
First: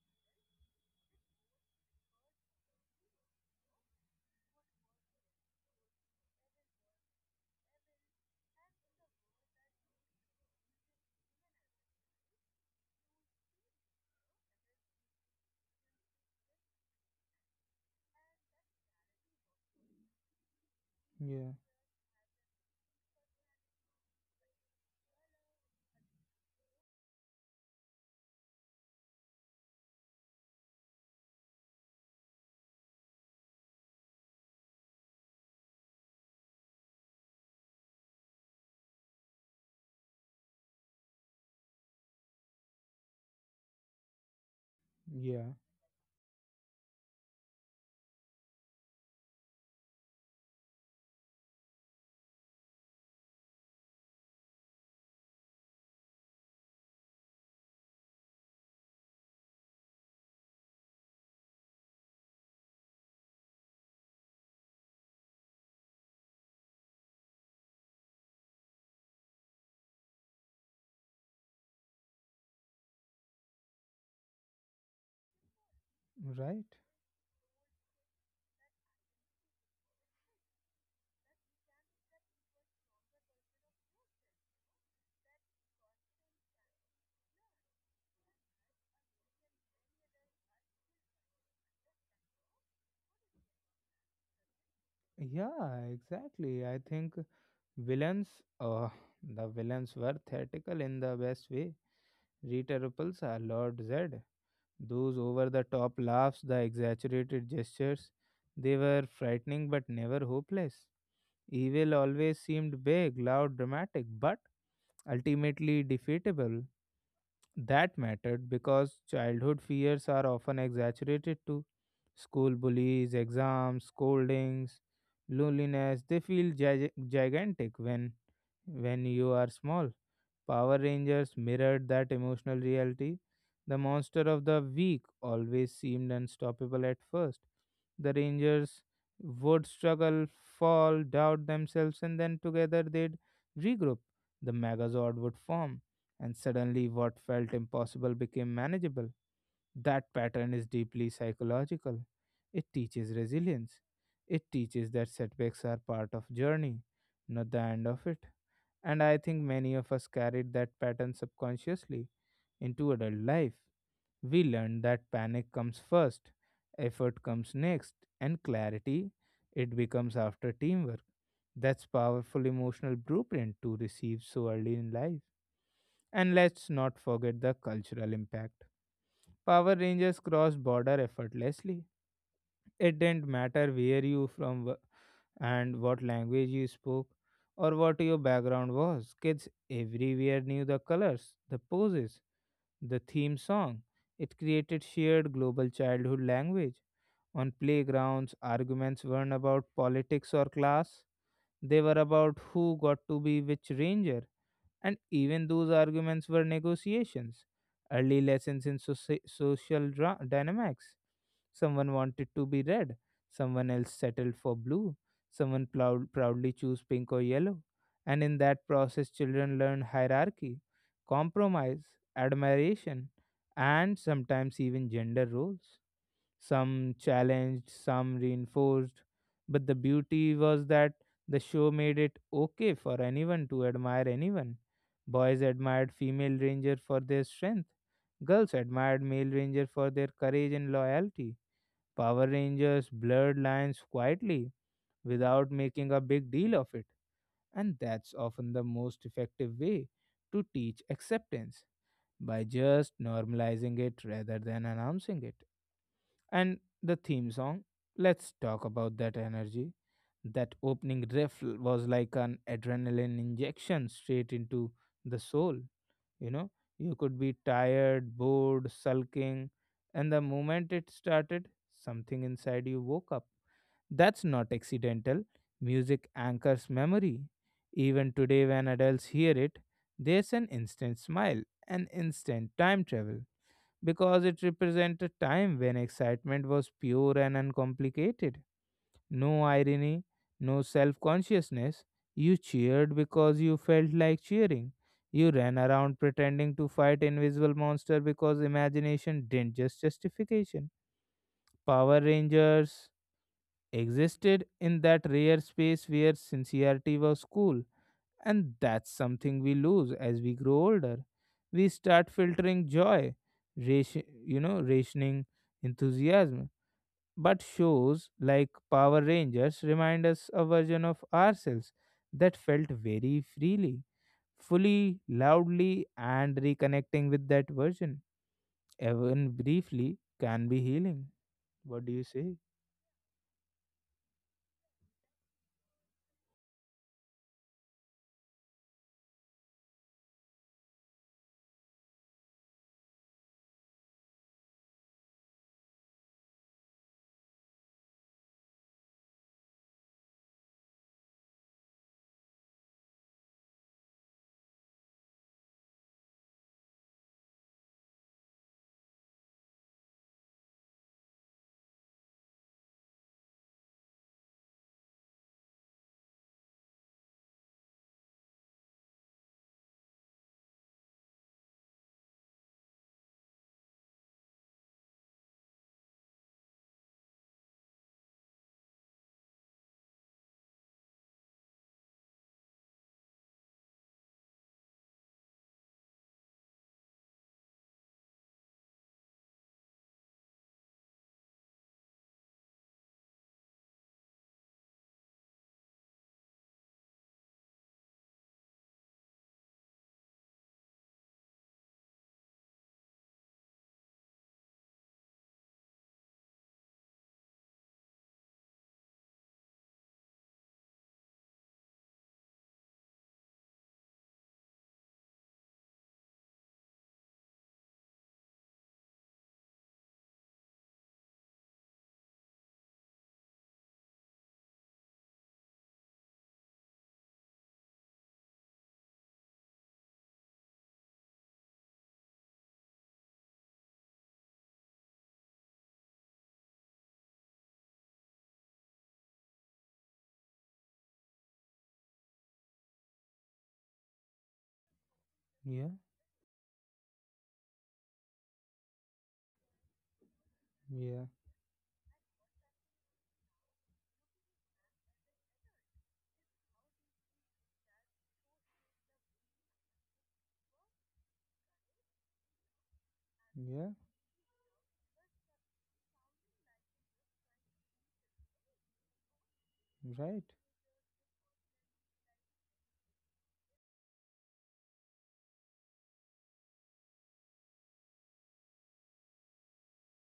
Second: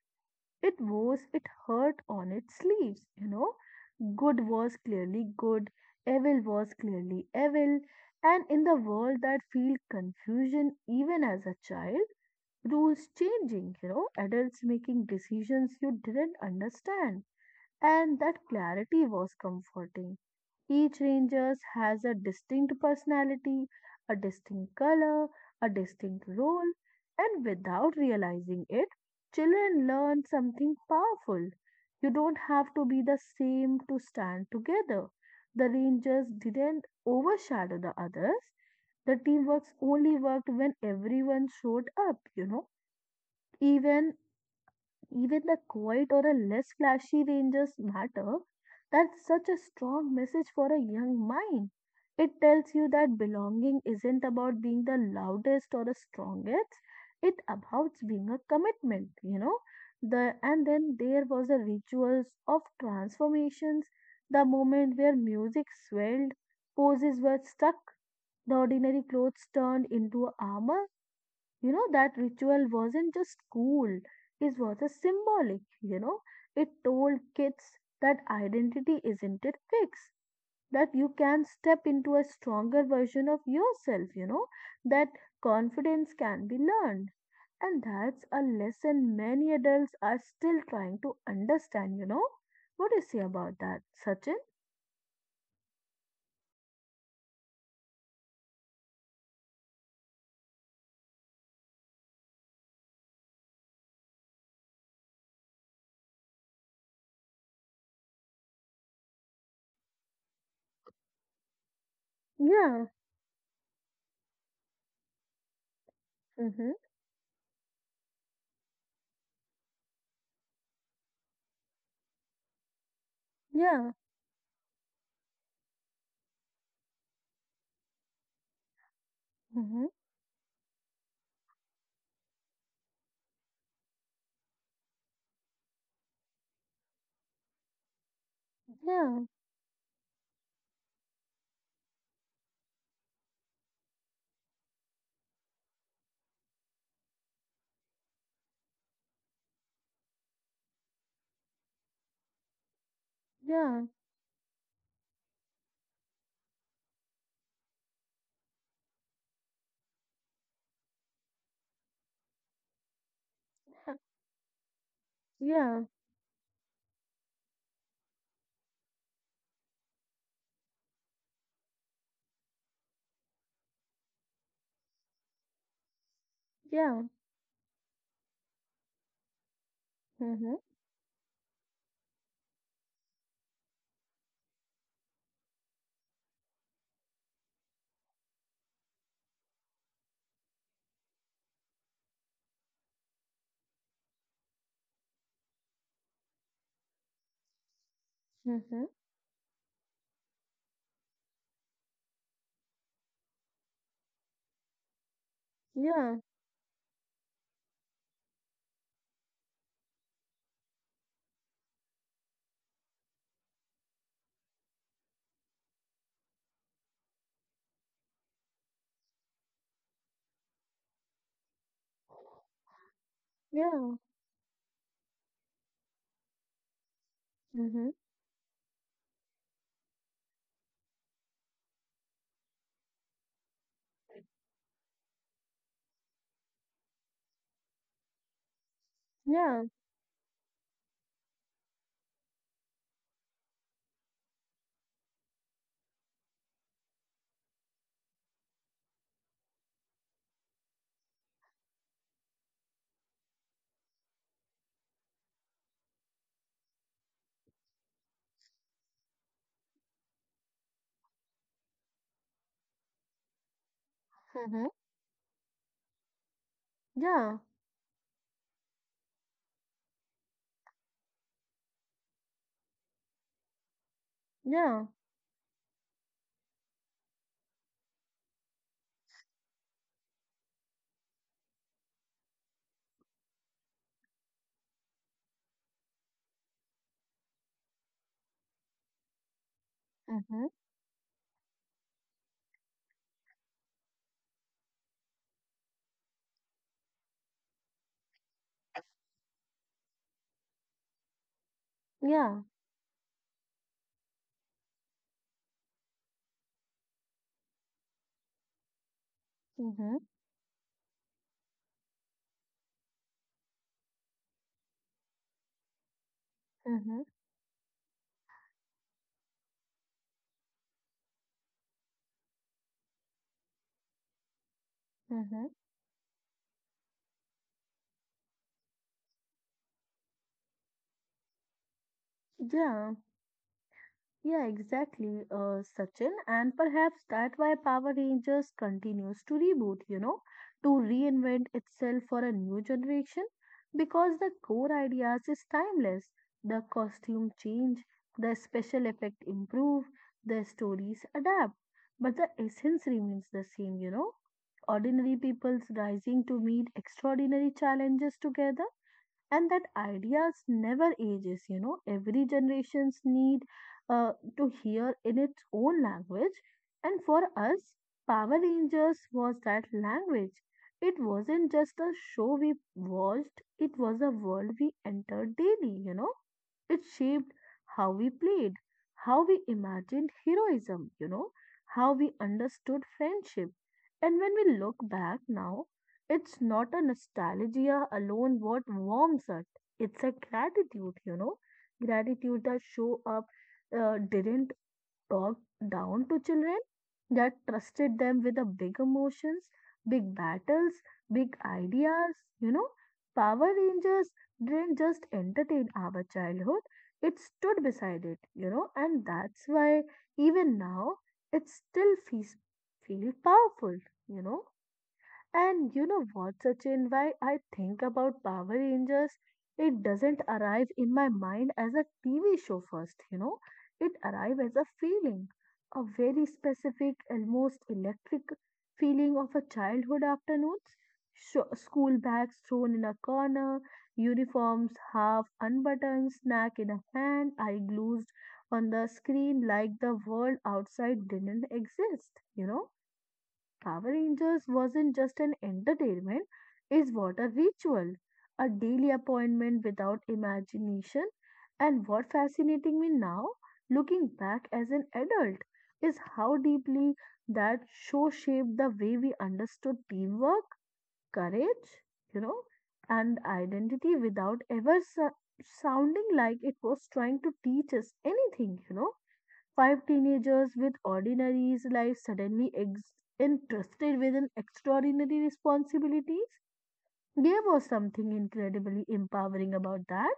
it was, It hurt on its sleeves, you know. Good was clearly good, evil was clearly evil, and in the world that feel confusion even as a child, rules changing, you know, adults making decisions you didn't understand. And that clarity was comforting. Each yeah, ranger has a distinct personality, a distinct color, a distinct role, and without realizing it, children learn something powerful. You don't have to be the same to stand together. The rangers didn't overshadow the others. The teamwork only worked when everyone showed up, you know. Even even yeah. the quiet or a less flashy ranges matter, that's such a strong message for a young mind. It tells you that belonging isn't about being the loudest or the strongest, it about being a commitment, you know. The And then there was the rituals of transformations, the moment where music swelled, poses were stuck, the ordinary clothes turned into armor you know, that ritual wasn't just cool, it was a symbolic, you know. Right. It told kids that identity isn't it fixed, that you can step into a stronger version of yourself, you know, that confidence can be learned. And that's a lesson many adults are still trying to understand, you know. What do you say about that, Sachin? Yeah, exactly. I think villains, uh, the villains were theatrical in the best way. Rita Repulsa, Lord Zed. Those over the top laughs, the exaggerated gestures, they were frightening but never hopeless. Evil always seemed Yeah. big, loud, dramatic, but ultimately defeatable. Mm-hmm. That mattered because childhood fears are often exaggerated too. School bullies, exams, Yeah. scoldings, loneliness, they feel gig- gigantic when when you are Mm-hmm. small. Power Rangers mirrored that emotional reality. The monster of the week always seemed unstoppable at first. The Rangers Yeah. would struggle, fall, doubt themselves, and then together they'd regroup. The Megazord would form, and suddenly what felt impossible became manageable. That pattern is deeply psychological. It teaches resilience. Yeah. It teaches that setbacks are part of journey, not the end of it. And I think many of us carried that pattern subconsciously into adult life. We learned that panic comes Yeah. first, effort comes next, and clarity it becomes after teamwork. That's powerful emotional blueprint to receive so early in life. And let's not Yeah. forget the cultural impact. Power Rangers Mm-hmm. cross border effortlessly. It didn't matter where you from wh- and what language you spoke or what your background was, kids everywhere knew the colors, the poses, the theme song. It created shared global childhood language. On playgrounds, Mm-hmm. arguments weren't about politics or class, they were about who got to be which ranger, and even those Yeah. arguments were negotiations, early lessons in soci- social dra- dynamics. Someone wanted to be red, someone else settled for blue, someone plou- proudly chose pink or yellow. And in that process, children learn hierarchy, compromise, admiration, Yeah. and sometimes even gender roles, some challenged, Mhm. some reinforced. But the beauty was that the show made it okay for anyone to admire anyone. Boys admired female ranger for their strength. Girls admired male Yeah. ranger for their courage and loyalty. Power Rangers blurred lines quietly without making a big deal of it, and that's often the most effective way to teach acceptance, by just normalizing it rather than announcing it. And the theme song, let's talk about that energy. That opening riff l- was like an adrenaline injection straight Mhm. into the soul. You know, you could be Yeah. tired, bored, sulking, and the moment it started, something inside you woke up. That's not Yeah. accidental. Music anchors memory. Even today, when adults hear it, there's an instant smile, an instant time travel because it represents a time when excitement was pure and uncomplicated. No irony, Mhm. no self consciousness. You cheered because you felt like cheering. You ran around pretending to fight invisible monster because imagination didn't just justification. Power Yeah. Rangers existed in that rare space where sincerity was cool, and that's something we lose Mhm. as we grow older. We start filtering joy, ration, you know, rationing enthusiasm. Mhm. But shows like Power Rangers remind us a version of ourselves that felt very freely, fully, Mhm. loudly, and reconnecting with that version, even briefly, can be healing. What do you say? Yeah. Yeah, exactly, uh, Sachin. And perhaps that why Power Rangers continues to reboot, you know, to reinvent itself for a new generation because the core ideas is timeless. The costume change, the special effect improve, the stories adapt, but the essence remains the same, you know. Ordinary people's rising to meet extraordinary challenges together and that ideas never ages you know Every generations need uh, to hear in its own language and for us Power Rangers was that language. It wasn't just a show we watched, it was a world we entered daily you know It shaped how we played, how we imagined heroism you know how we understood friendship. And when we look back now, it's not a nostalgia alone what warms us. It's a gratitude, you know. Gratitude that show up uh, didn't talk down to children, that trusted them with the big emotions, big battles, big ideas, you know. Power Rangers didn't just entertain our childhood, it stood beside it, you know, and that's why even now it still feels feel powerful, you know. And you know what, Sachin, why I think about Power Rangers? It doesn't arrive in my mind as a T V show first, you know. It arrives as a feeling, a very specific, almost electric feeling of a childhood afternoons. Sho school bags thrown in a corner, uniforms half unbuttoned, snack in a hand, eye glued on the screen like the world outside didn't exist, you know Power Rangers wasn't just an Yeah, entertainment, it was a ritual, a daily appointment without imagination. yeah, And what fascinating me now, looking back as an adult, is how deeply that show shaped the way we understood teamwork, courage, you know, and yeah, identity without ever so- sounding like it was trying to teach us anything, you know. Five right. teenagers with ordinary lives suddenly ex- entrusted with an extraordinary responsibilities. There was something incredibly empowering about that.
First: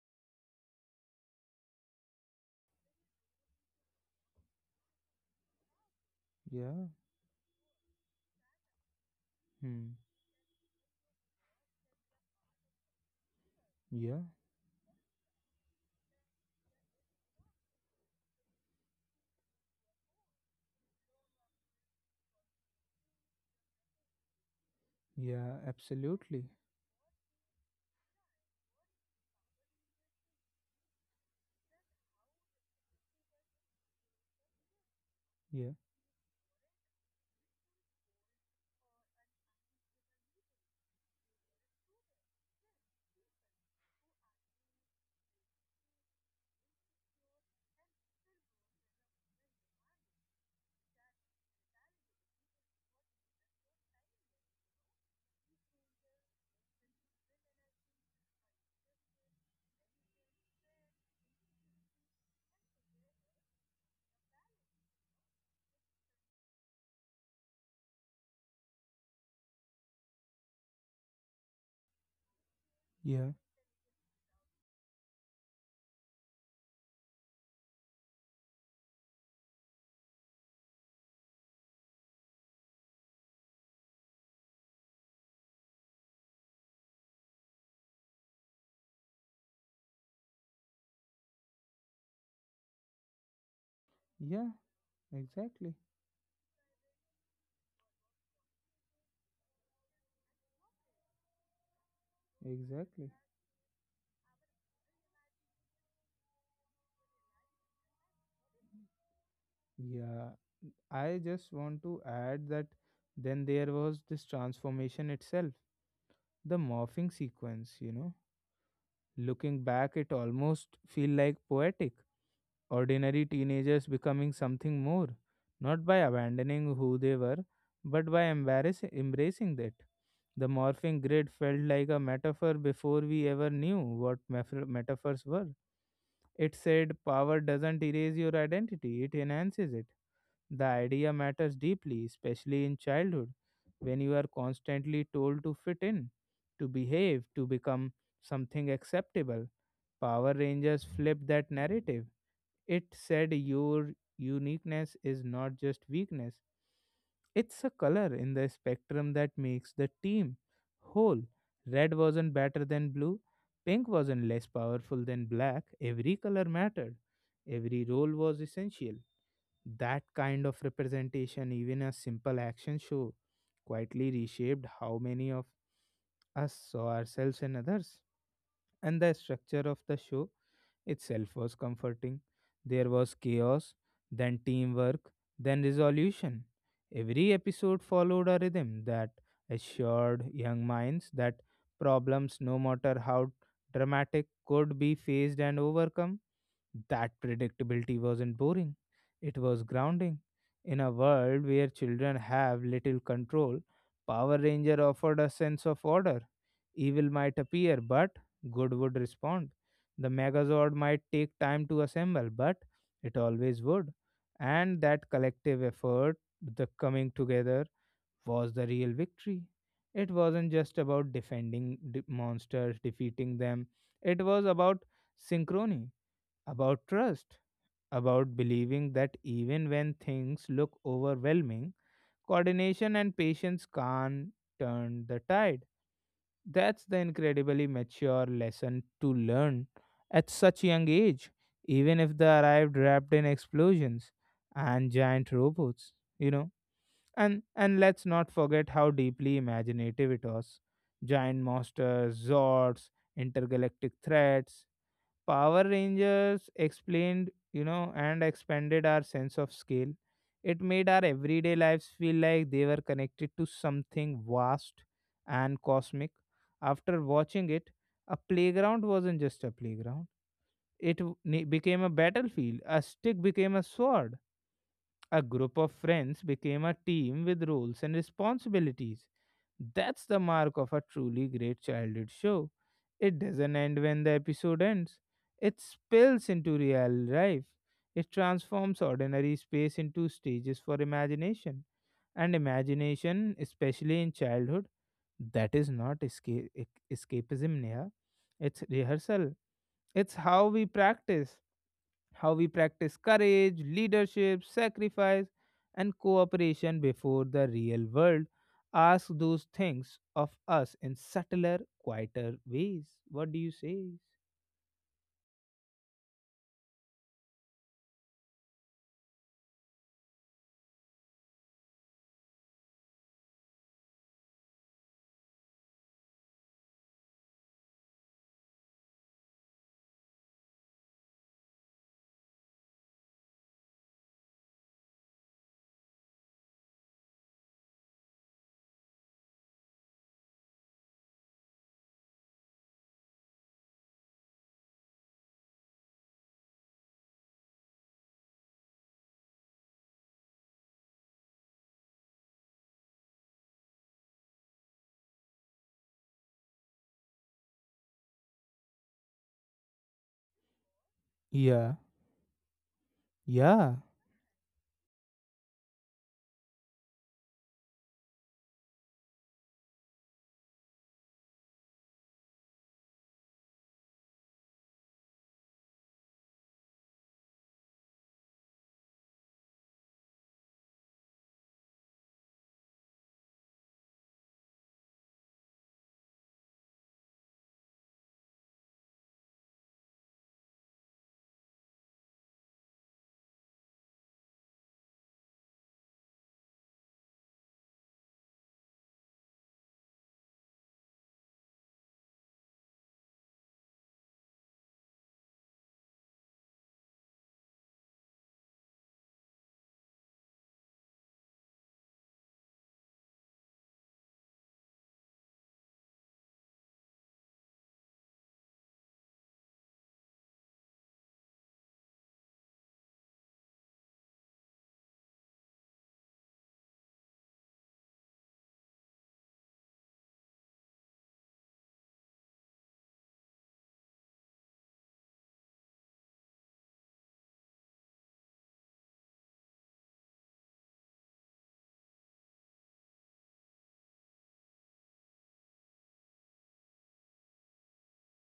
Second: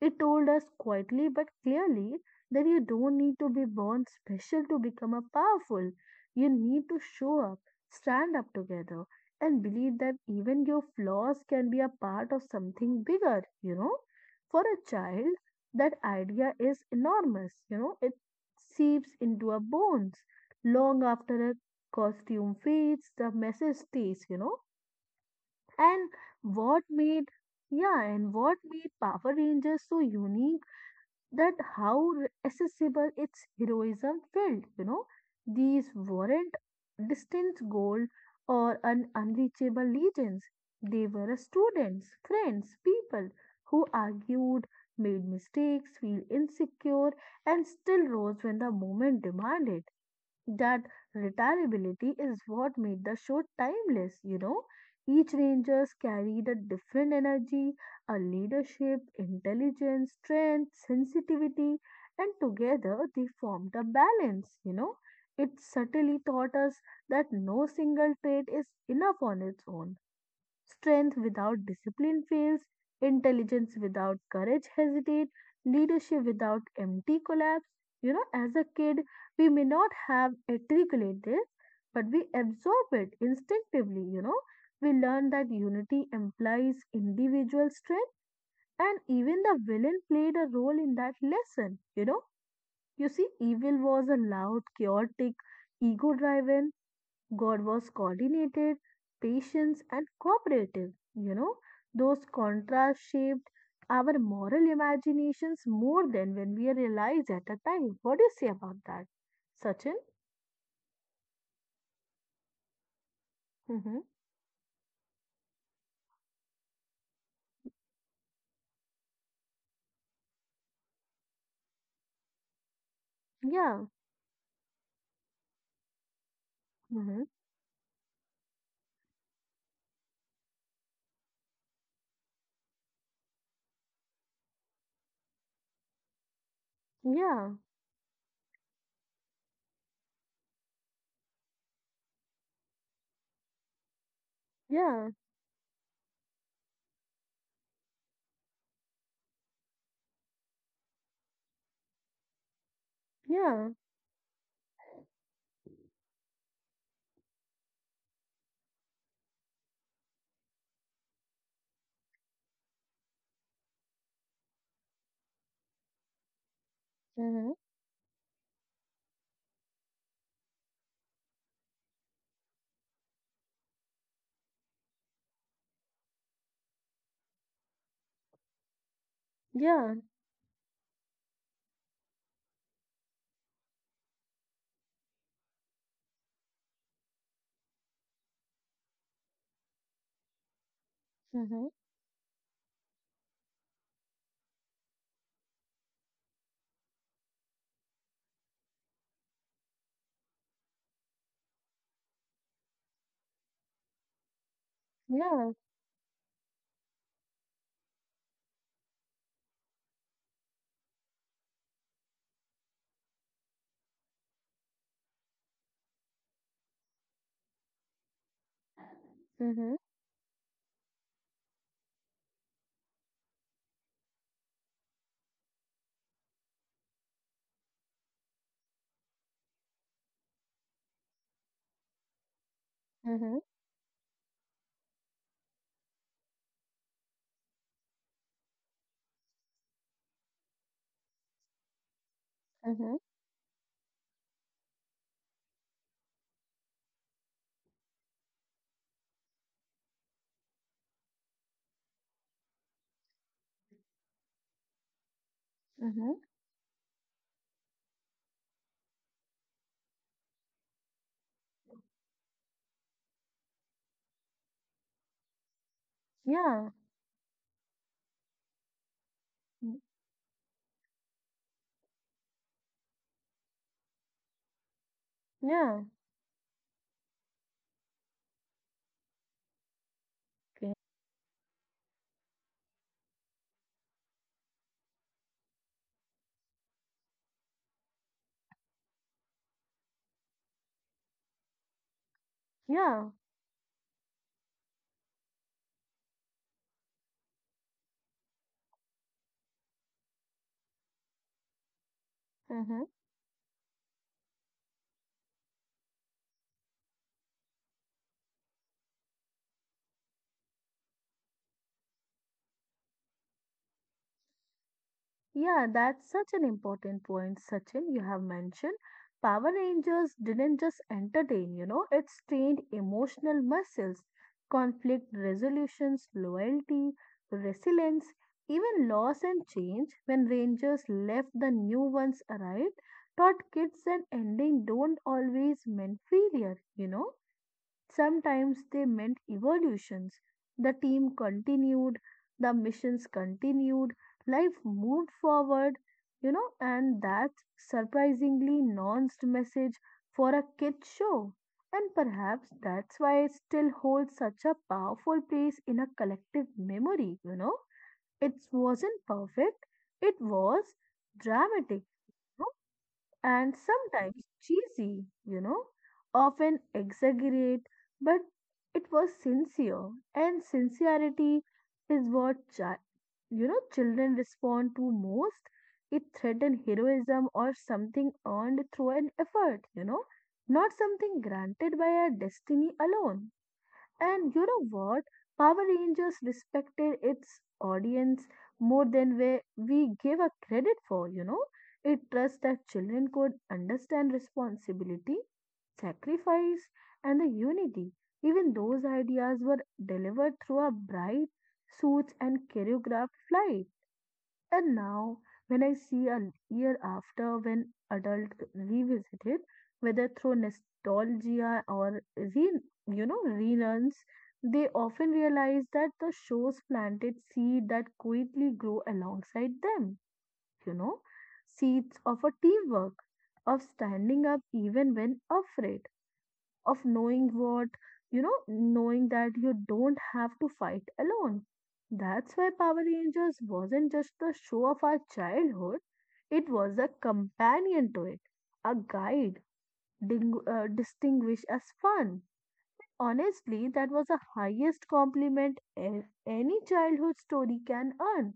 It told us quietly but clearly that you don't need to be born special to become a powerful. You Yeah, need to show up, stand up together, and hmm, believe that even your flaws can be a part of something bigger, you know. yeah, For a child, that idea is enormous, you know, It seeps into our bones. Long after a costume fades, the message stays, you know. yeah, And absolutely. what made yeah, and what made Power Rangers so unique that how re- accessible its heroism felt, you know. Yeah. These weren't distant gold or an unreachable legends. They were students, friends, people who argued, made mistakes, feel insecure, and still rose when the moment demanded that retirability is what made the show timeless, you know. Each Rangers carried a different energy, a leadership, intelligence, strength, sensitivity, and together they formed a balance, you know. It subtly taught us that no single trait is enough on its own. Strength without discipline fails, Yeah, intelligence without courage hesitate, leadership without empty collapse. You know, as a kid, we may not have articulate this, but we absorb it instinctively, you know. We learn that unity implies individual strength, and even the villain played a role in that lesson, you know. You see, evil was a yeah, loud, chaotic, exactly, ego driven. God was coordinated, patient, and cooperative. You know, those contrasts exactly. shaped our moral imaginations more than when we realized at the time. What do you say about that, Sachin? Yeah, I just want to add that then there was Mm-hmm. this transformation itself, the morphing sequence, you know. Looking back, it almost feel like poetic. Ordinary Yeah. teenagers becoming something more, not by abandoning who they Mm-hmm. were, but by embarrassing, embracing that. The morphing grid felt like a metaphor before we ever knew what mef- metaphors were. It said power Yeah. doesn't erase your identity, it enhances it. The idea matters deeply, especially in childhood, when you are constantly Yeah. told to fit in, to behave, to become something acceptable. Power Rangers flipped that narrative. It said Yeah. your uniqueness is not just weakness, it's a color in the spectrum that makes the team whole. Red wasn't better than blue, pink wasn't less powerful than black. Every color mattered, Mm-hmm. every role was essential. That kind of representation, even a simple action show, quietly reshaped how many of us saw ourselves and others. And the structure of the Yeah. show itself was comforting. There was chaos, then teamwork, then resolution. Every episode followed a rhythm that assured young minds that Mm-hmm. problems, no matter how dramatic, could be faced and overcome, that predictability wasn't boring, it was grounding. In a world where children have little control, Power Ranger offered a Yeah. sense of order. Evil might appear, but good would respond. The Megazord might take time to assemble, but it always would. And that collective effort, the coming together, was the real victory. Mm-hmm. It wasn't just about defending de- monsters, defeating them, it was about synchrony, about trust, about believing that even when things look overwhelming, coordination and Mm-hmm. patience can turn the tide. That's the incredibly mature lesson to learn at such young age, even if they arrived Mm-hmm. wrapped in explosions and giant robots, you know. And and let's not forget how deeply imaginative it was. Giant monsters, zords, intergalactic threats, Power Mm-hmm. Rangers explained, you know, and expanded our sense of scale. It made our everyday lives feel like they were connected to something vast and cosmic. Yeah. After watching it, a playground wasn't just a Mm, playground, it w- ne- became a battlefield, a stick became a sword, a group of yeah. friends became a team with roles and responsibilities. That's the mark of Okay. a truly great childhood show. It doesn't end when the episode ends, it spills into real life. It transforms ordinary space into stages for imagination. And Yeah. imagination, especially in childhood, that is not escape, escapism, Neha. It's rehearsal, it's how we practice how we Mm-hmm. practice courage, leadership, sacrifice, and cooperation before the real world asks those things of us in subtler, quieter ways. What do you say? Yeah, that's such an important point, Sachin, you have mentioned. Power Rangers didn't just entertain, you know, it trained emotional muscles, conflict resolutions, loyalty, resilience, even loss and change. When Rangers left, the new ones arrived, taught kids that ending don't always mean failure, you know. Sometimes they meant evolutions. The team continued, the missions continued, life moved forward, you know, and that's surprisingly nuanced message for a kid show. And perhaps that's why it still holds such a powerful place in a collective memory, you know. It wasn't perfect, it was Yeah, dramatic and yeah, sometimes cheesy, you know, often exaggerate, but it was sincere, and sincerity is what chi- you know children respond to most. It threatened heroism or something earned through an effort, you know, not something granted by our destiny alone. And you know what? Power Rangers respected its audience more than we, we gave a credit for, you know. It trusts that children could understand responsibility, sacrifice, and the unity. Even those ideas were delivered through a bright suits and choreographed flight. And now, when I see a year after when adult revisit it, whether through nostalgia or re, you know relearns, they often realize that the shows planted seed that quickly grow alongside them. You know, seeds of a teamwork, of standing up even when afraid, of knowing what, you know, knowing that you don't have to fight alone. That's why Power Rangers wasn't just the show of our childhood, it was a companion to it, a guide ding- uh, distinguished as fun. Honestly, that was the highest compliment a- any childhood story can earn.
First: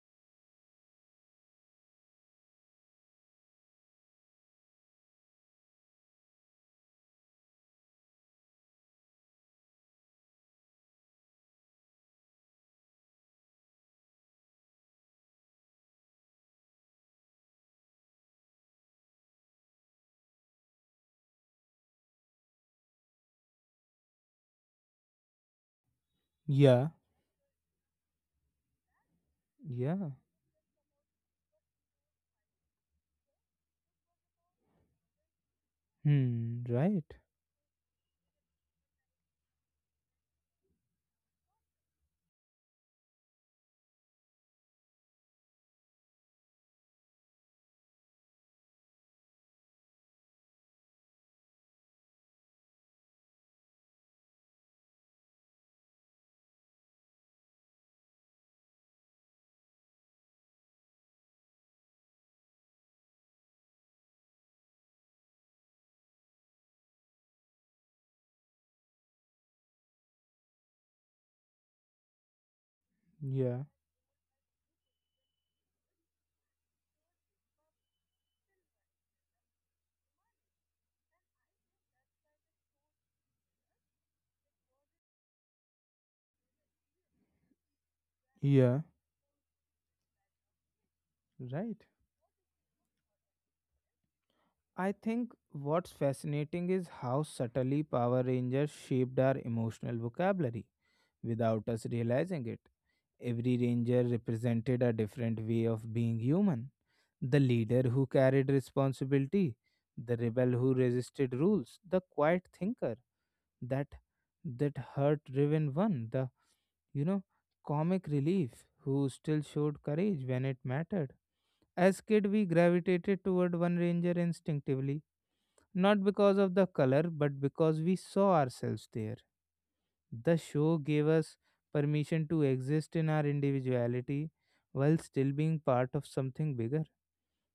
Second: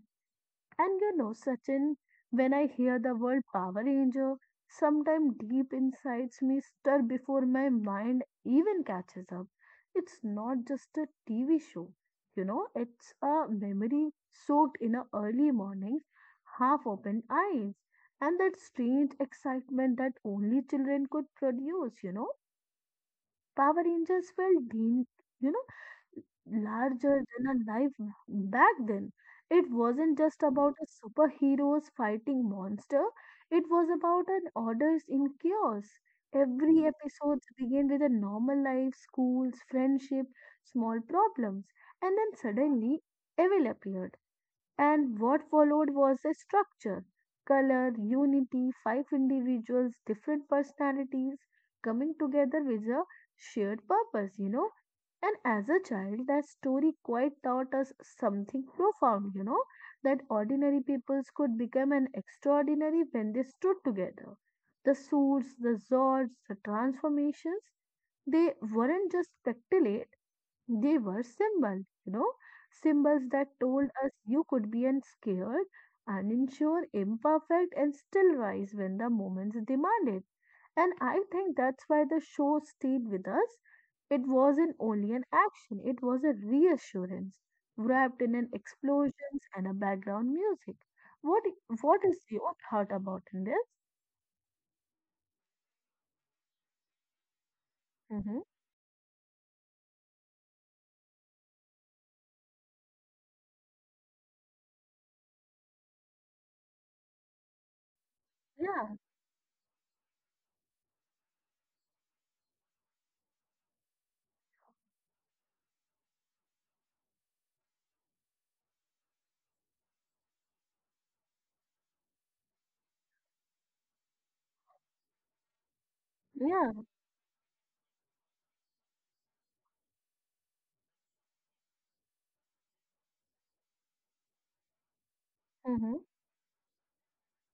And you know, Sachin, when I hear the word Power Ranger, sometimes deep insides me stir before my mind even catches up. It's not just a T V show, you know, it's a memory soaked in a early morning's half opened eyes and that strange excitement that only children could produce, you know. Power Rangers felt, you know, yeah, larger than a life back then. It yeah. wasn't just about a superheroes fighting monster, it was about an orders in chaos. Hmm, Every right. episode began with a normal life, schools, friendship, small problems, and then suddenly evil appeared. And what followed was a structure, color, unity, five individuals, different personalities coming together with a shared purpose, you know. And as a child, that story quite taught us something profound, you know, that ordinary peoples could become an extraordinary when they stood together. The suits, the zords, the transformations, they weren't just spectacle they were symbols, you know, symbols that Yeah, told us you could be unscared, unsure, imperfect, and still rise when the moments demand it. And I think that's why the show stayed with us. It wasn't only an action, it was a reassurance wrapped in an yeah, explosions and a background music. What right. what is your thought about in this? I think what's fascinating is how subtly Power Mm-hmm. Rangers shaped our emotional vocabulary without us realizing it. Every ranger represented a different way of being human, the leader who carried Yeah, responsibility, the rebel who resisted rules, the quiet thinker, that that hurt driven one, the you know comic relief who still showed courage when it mattered. As kid we gravitated toward one ranger instinctively, not because of the yeah, color but because we saw ourselves there. The show gave us permission to exist in our individuality while still being part mm-hmm. of something bigger.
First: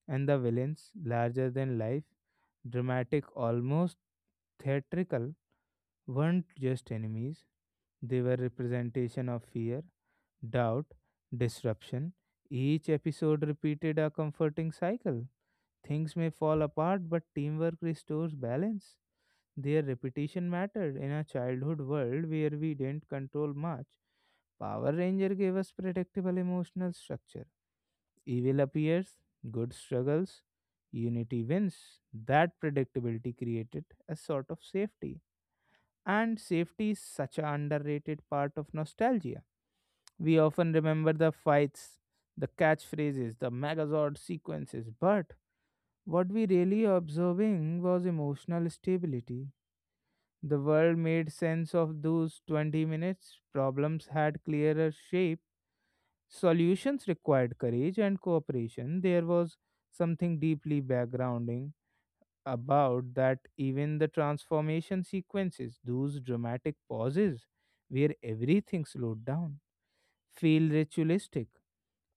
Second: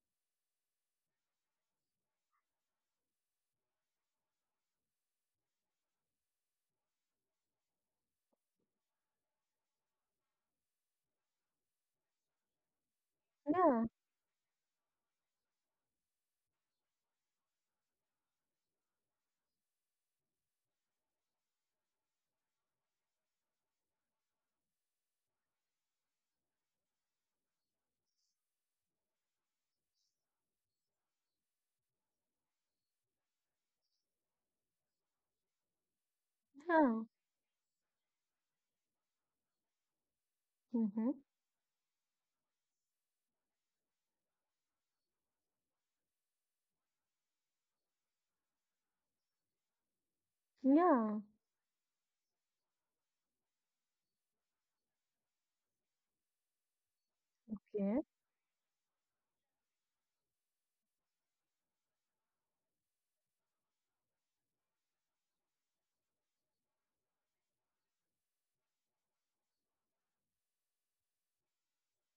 And the villains, larger than life, dramatic, almost theatrical, weren't just enemies, they were representation of fear, doubt, disruption. Each episode Yeah, repeated a comforting cycle. Things may fall apart, but teamwork restores balance. Their repetition mattered in a childhood world where we didn't control much. Power Ranger gave us predictable emotional structure. Evil appears, good struggles, unity wins. That predictability created a sort of safety. And safety is yeah, such an underrated part of nostalgia. We often remember mm-hmm. the fights, the catchphrases, the Megazord sequences, but what we really observing was emotional stability. The world Yeah, made sense of those twenty minutes, problems had clearer shape. Solutions required courage okay, and cooperation. There was something deeply backgrounding about that, even the transformation sequences, those dramatic pauses where everything slowed down, feel ritualistic,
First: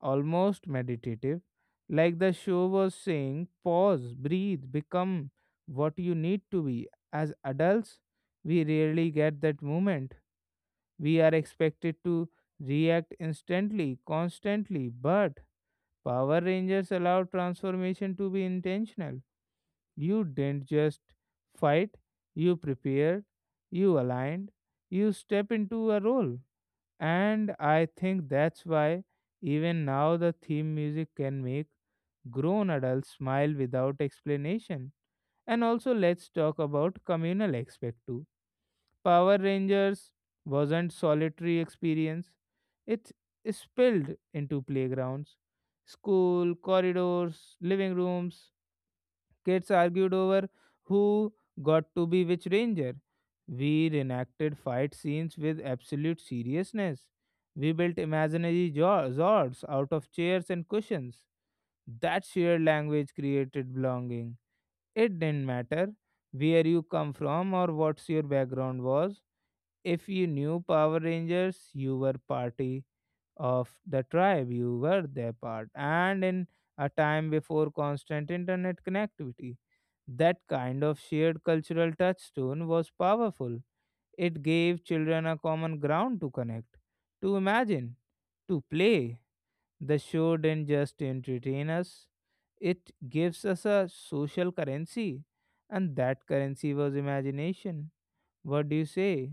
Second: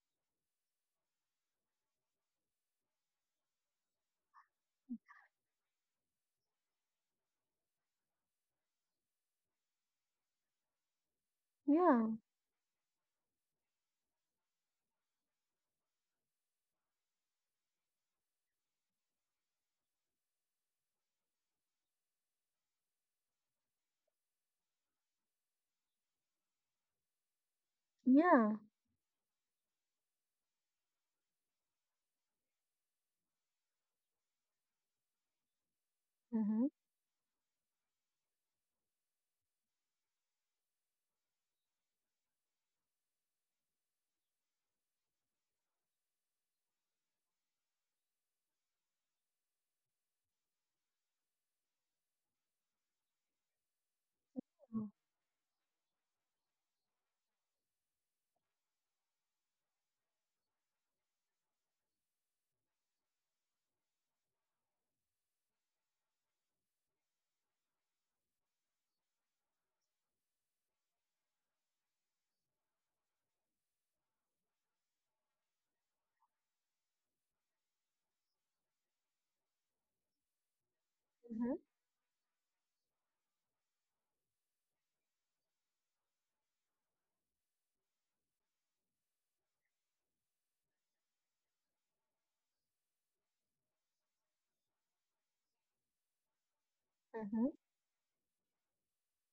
almost meditative, like the show was saying, pause, breathe, become what you need to be. As adults, we rarely get that moment. We are expected yeah. to react instantly, constantly, but Power Rangers allow transformation to be intentional. You didn't just fight, you prepared, you aligned, you step into a role. And I think Yeah. that's why even now the theme music can make grown adults smile without explanation. And also let's talk Mhm. about communal aspect too. Power Rangers wasn't solitary experience. It spilled into playgrounds, school corridors, living rooms. Kids argued over who got to be which ranger. We reenacted fight scenes with absolute seriousness. We built imaginary jo- zords out of chairs and cushions. That shared language created belonging. It didn't matter where you come from or what your background was. If you knew Power Rangers, you were party of the tribe. You were their part. And in a time before constant internet connectivity, that kind of shared Mhm. cultural touchstone was powerful. It gave children a common ground to connect, to imagine, to play. The show didn't just entertain us, it gives us a social currency. And that currency was Mhm. imagination. What do you say?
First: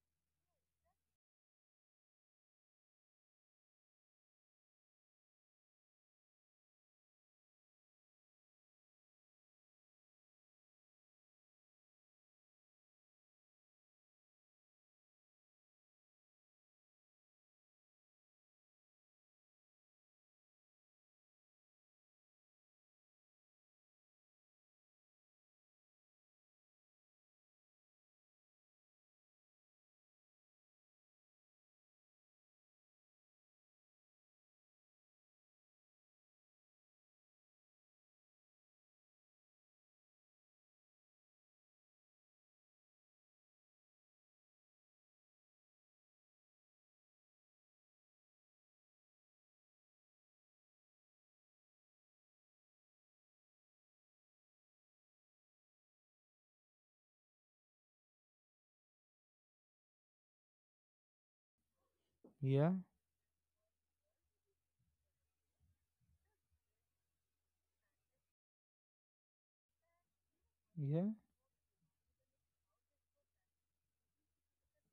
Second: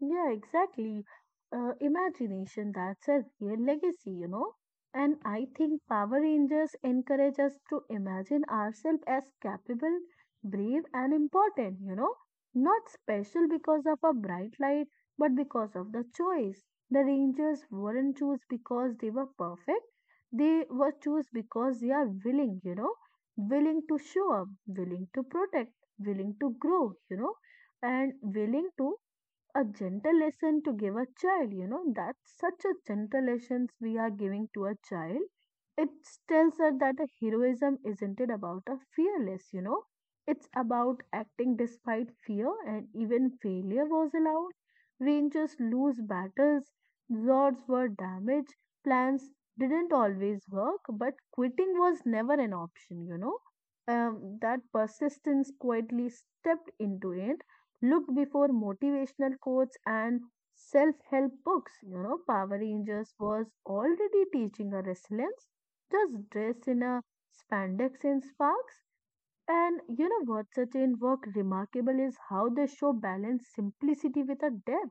Yeah, exactly. Uh, imagination, that's a real legacy, you know. And I think Power Rangers encourage us to imagine ourselves as capable, brave, and important, you know. Not special because of a bright light, but because of the choice. The Rangers weren't choose because they were perfect. They were choose because they are willing, you know, willing to show up, willing to protect, willing to grow, you know, and willing to a gentle lesson to give a child you know that's such a gentle lessons we are giving to a child it tells her that a heroism isn't it about a fearless you know it's about acting despite fear and even failure was allowed rangers lose battles lords were damaged plans didn't always work but quitting was never an option you know um, that persistence quietly stepped into it. Look before motivational quotes and self help books. You know, Power Yeah, Rangers was already teaching her resilience. Just dress in a spandex and sparks. And you know what, Sachin, yeah, work remarkable is how the show balanced simplicity with a depth.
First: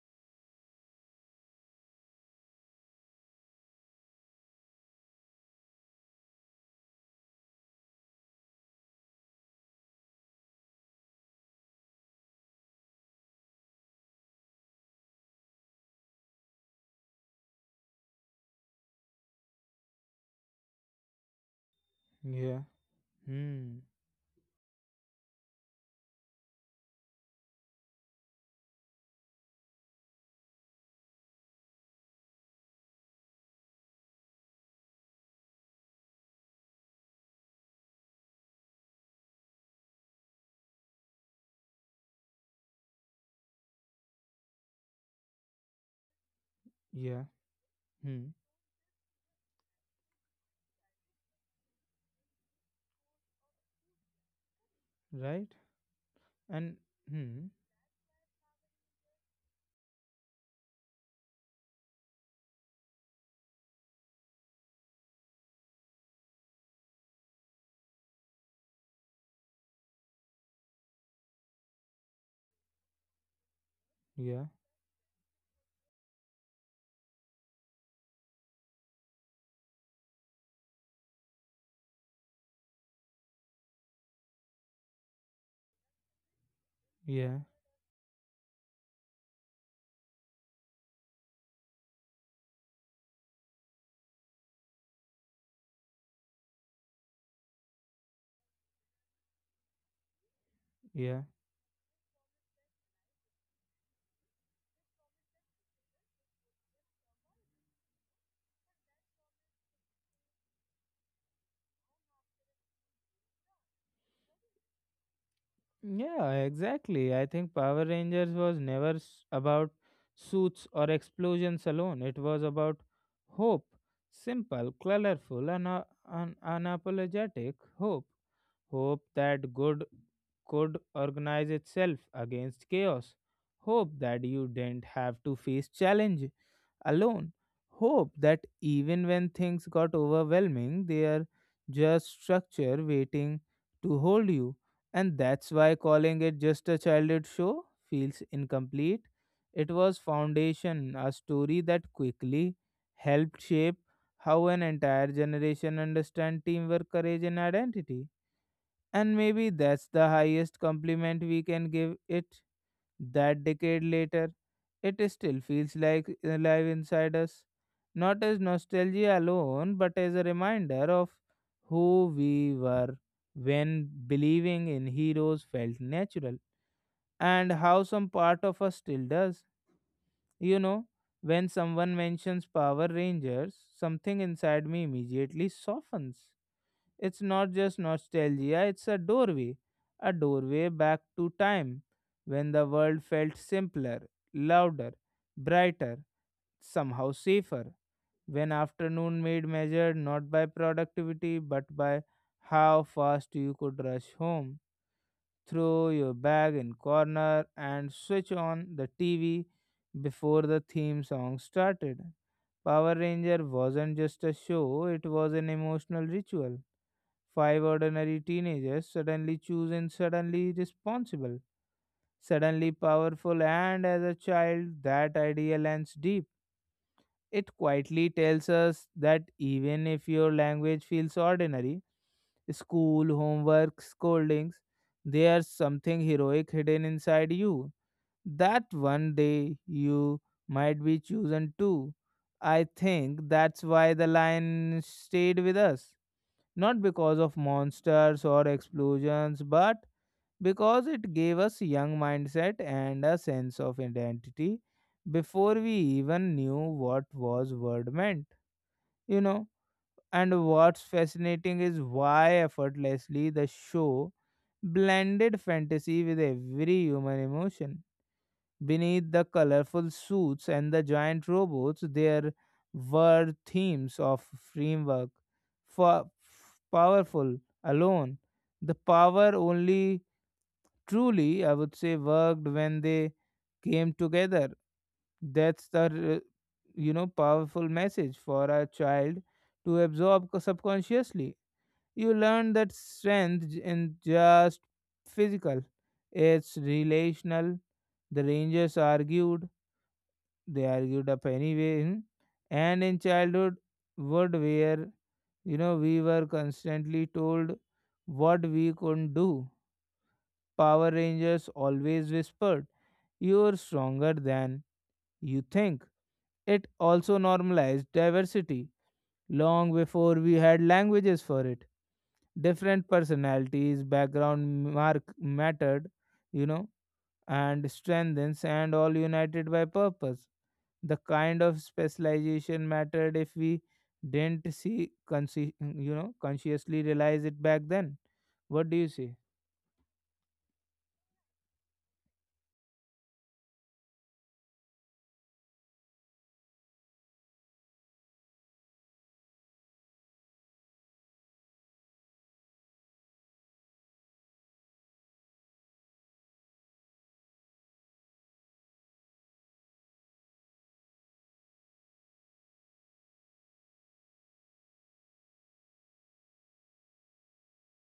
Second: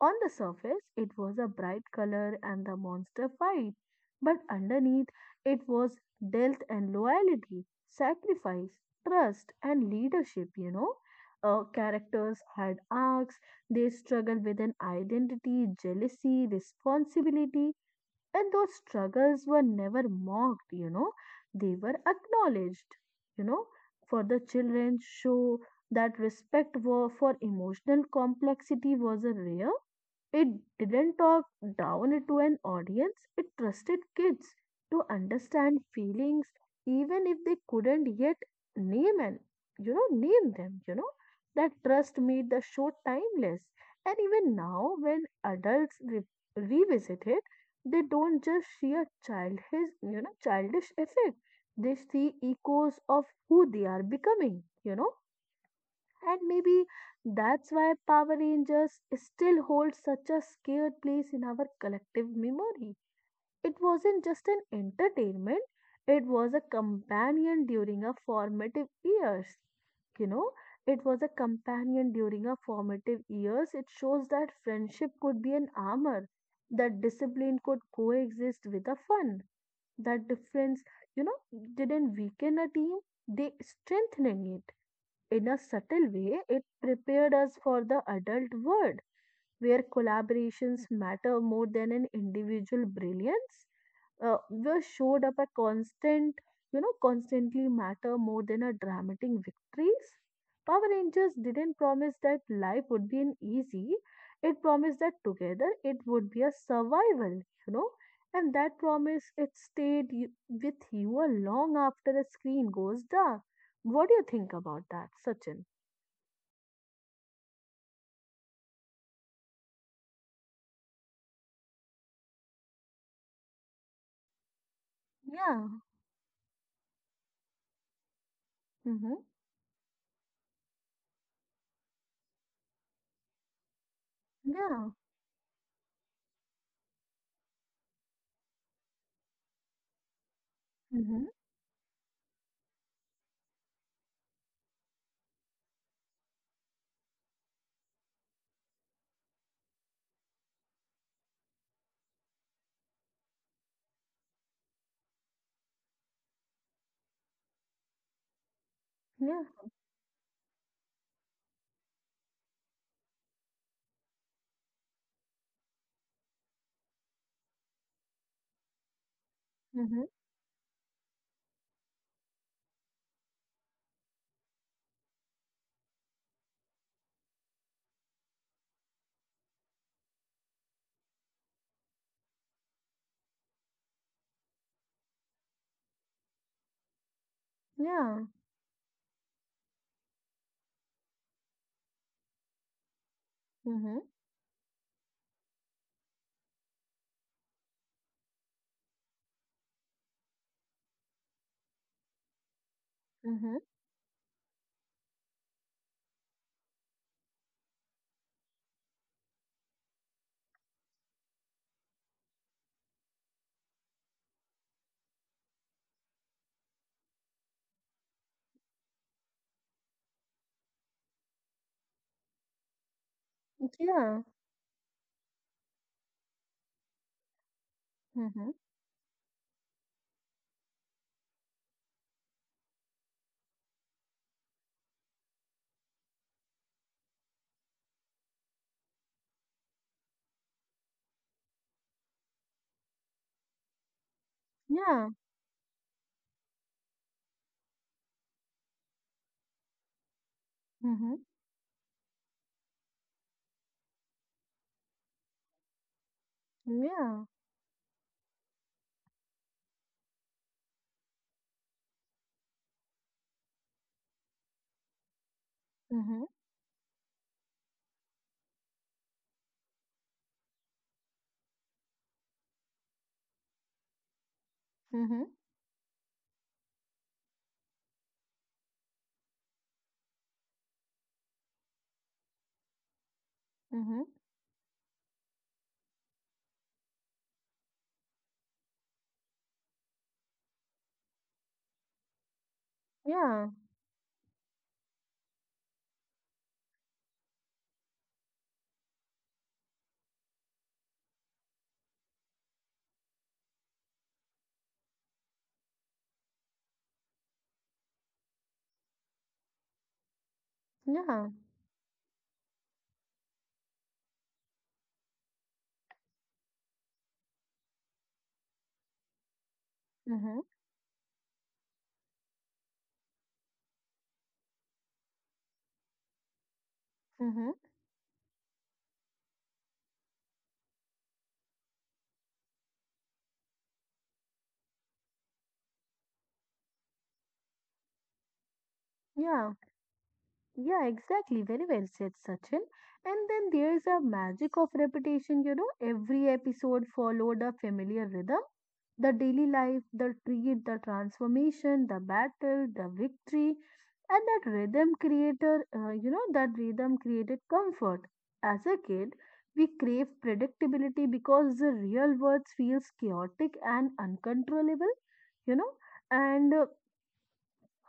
On the surface, it was a bright color and the monster fight, but underneath, it was death and loyalty, sacrifice, trust, and leadership. You know, uh, characters had arcs, they struggled with an identity, jealousy, responsibility, and those struggles were never mocked, you know, they were yeah. acknowledged, you know. Hmm. For the children, show that respect for, for emotional complexity was a rare. It didn't talk down to an audience, it trusted kids to understand feelings even if they couldn't yet name and you know name them you know that trust made the show timeless and even now when adults re- Yeah. revisit it they Hmm. don't just see a child his you know childish effect they see echoes of who they are becoming you know Right. and And maybe hmm. that's why power rangers still holds such a scared place in our collective memory. It wasn't just an entertainment, it was a companion during our formative years. You know, it was a companion during our formative years. It shows Yeah. that friendship could be an armor, that discipline could coexist with a fun, that difference, you know, didn't weaken a team, they strengthening it. In a subtle way, it prepared Yeah. us for the adult world where collaborations matter more than an individual brilliance uh, were showed up a constant, you know, constantly matter more than a dramatic victories. Power Yeah. Rangers didn't promise that life would be an easy. It promised that together it would be a survival, you know, and that promise it stayed you, with you a long after the screen goes dark. What do you think about that, Sachin? Yeah. Exactly. I think Power Rangers was never s- about suits or explosions alone. It was about hope. Simple, colorful, Yeah. and uh, un- unapologetic hope. Hope Mm-hmm. that good could organize itself against chaos. Hope that you didn't Yeah. have to face challenge alone. Hope that even when things got overwhelming, they are Mm-hmm. just structure waiting to hold you. And that's why calling it just a childhood show feels incomplete. It was foundation, a story that quickly helped shape how an entire generation understand teamwork, courage, and identity. And Yeah. maybe that's the highest compliment we can give it. That decade later, it still feels like alive inside us, not as nostalgia alone, but Mm-hmm. as a reminder of who we were when believing in heroes felt natural, and how some part of us still does. You know, when someone mentions Power Rangers, something inside me immediately softens. It's not just Yeah. nostalgia, it's a doorway, a doorway back to time when the world felt Mm-hmm. simpler, louder, brighter, somehow safer. When afternoon made measured not by productivity but by how fast you Mm-hmm. could rush home, throw your bag in corner and switch on the T V before the theme song started. Power Ranger wasn't just a show, it was an emotional ritual. Five ordinary teenagers, suddenly chosen, suddenly responsible, suddenly powerful, and as a Yeah. child, that idea lands deep. It quietly tells Mm-hmm. us that even if your language feels ordinary, school, homework, scoldings, there's something heroic hidden inside you. That one day you might be chosen too. I think that's why the lion Yeah. stayed with us not because of monsters or explosions, but because it Mm-hmm. gave us young mindset and a sense of identity before we even knew what Yeah. was word meant, you know. And what's fascinating is why effortlessly the show blended fantasy with Mhm. every human emotion. Beneath the colorful suits and the giant robots, there were themes of framework Mhm. for powerful alone. The power only truly, I would say, worked when they came Mhm. together. That's the uh, you know powerful message for a child to absorb co- subconsciously. You learn that strength Yeah. j- in just physical; it's relational. The Rangers argued, they argued up anyway. hmm. And in childhood would where you know we were constantly told what we couldn't do, power Yeah. rangers always whispered, you're stronger than you think. It also normalized diversity long before we Mhm. had languages for it. Different personalities background mark mattered, you know, Mhm. and strengthens and all united by purpose. The kind of specialization mattered if we didn't see consci- you know consciously realize it back then. What do you say? Yeah. Yeah, exactly. Very well said, Sachin. And then there's a magic of repetition, you know, every episode followed a familiar rhythm. The daily life, the treat, the transformation, the battle, the victory, and that rhythm creator, uh, you know, that rhythm created comfort. As a kid, we crave predictability because the real world feels chaotic and uncontrollable, you know, and uh,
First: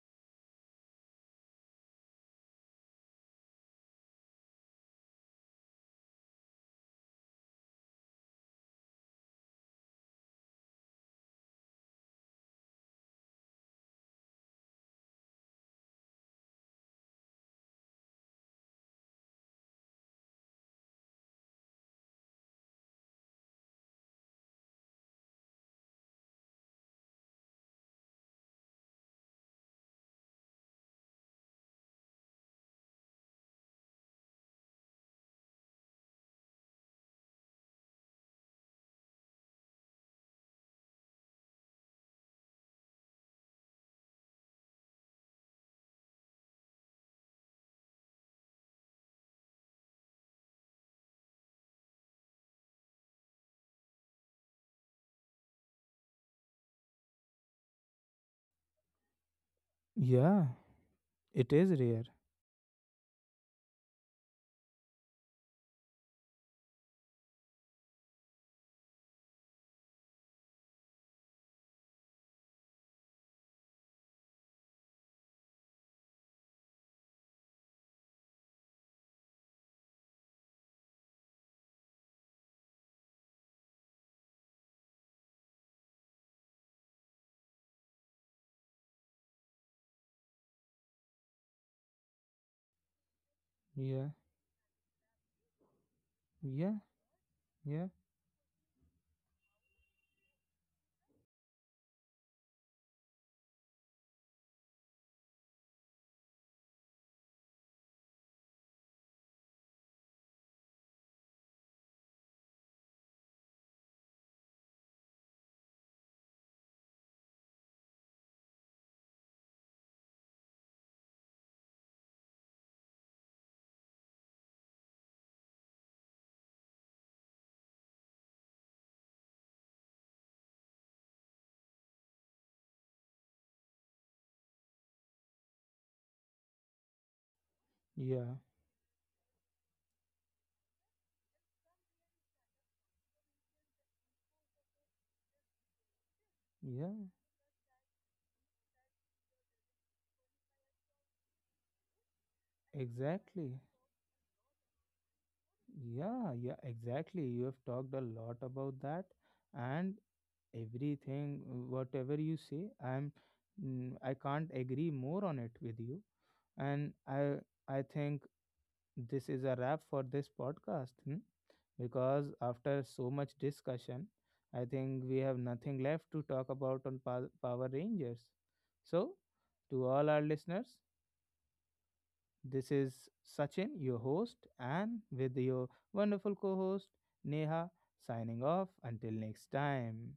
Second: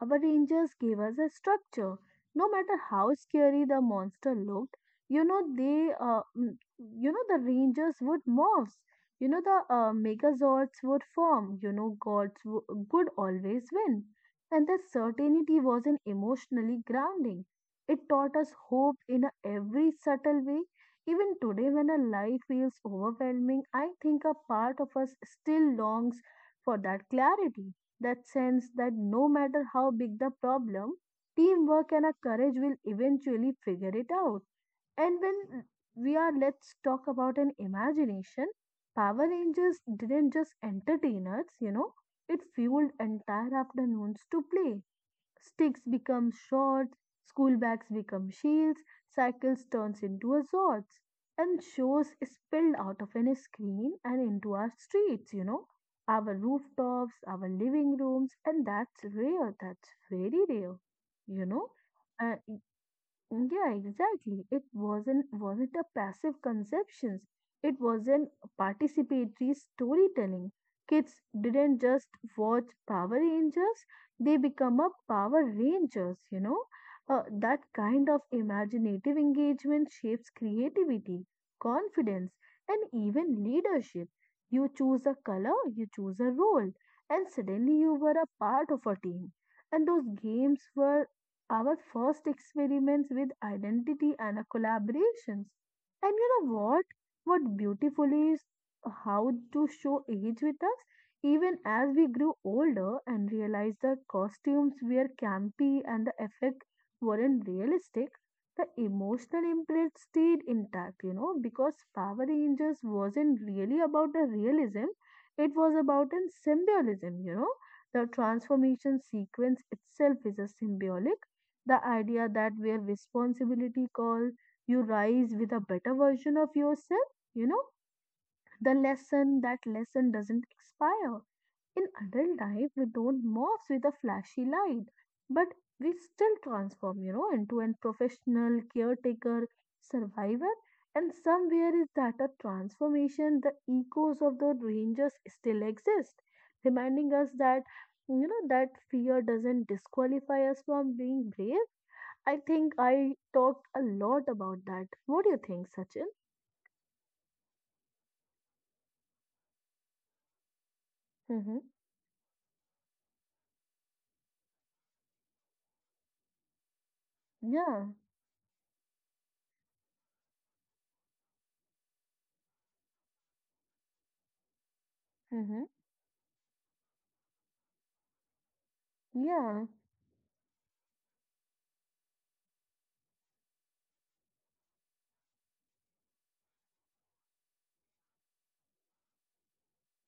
our rangers gave us a structure. No matter how scary the monster looked, you know they, uh, mm, you know the rangers would morph. You know the uh, Megazords would form. You know gods w- would always win, and that certainty was an emotionally grounding. It taught us hope in a every subtle way. Even today, when a life feels overwhelming, I think a part of us still longs for that clarity that sense that no matter how big the problem, teamwork and our courage will eventually figure it out. And when we are, let's talk about an imagination. Power Rangers didn't just entertain us, you know, it fueled entire afternoons to play. Sticks become swords, school bags become shields, cycles turns into a swords, and shows spilled out of any screen and into our streets, you know, our rooftops, our living rooms, and that's rare, that's very Yeah, rare, you it know. is rare. Uh, yeah, exactly. It wasn't wasn't a passive conceptions. It was an participatory storytelling. Kids didn't just watch Power Rangers; they become a Power Rangers. You know, uh, that kind of imaginative engagement shapes creativity, confidence, and even leadership. You choose a color, you choose a role, and suddenly you were a part of a team. And those games were our first experiments with Yeah, identity and our collaborations. And you know yeah, what? What yeah, beautiful is how to show age with us, even as we grew older and realized the costumes were campy and the effect weren't realistic. The emotional imprint stayed intact, you know, because Power Rangers wasn't really about the realism, it was about an symbolism, you know the transformation sequence itself is a symbolic the idea that where responsibility call you rise with a better version of yourself, you know, the lesson that lesson doesn't expire. In adult life, we don't morph with a flashy light, but we still transform, you know, into a yeah, professional caretaker, survivor, and somewhere is that a transformation. The echoes of the rangers still exist, yeah, reminding us that you know that fear doesn't disqualify us from being brave. I think I exactly. talked a lot about that. What do you think, Sachin? Yeah, yeah, exactly. You have talked a lot about that, and everything, Mm-hmm. whatever you say, I'm, mm, I can't agree more on it with you. And I I Yeah. think this is a wrap for this podcast, hmm, because after so much discussion, I think we have Mm-hmm. nothing left to talk about on pa- Power Rangers. So, Yeah. to all our listeners, this is Sachin, your host, and with your wonderful co-host Neha signing off until next time.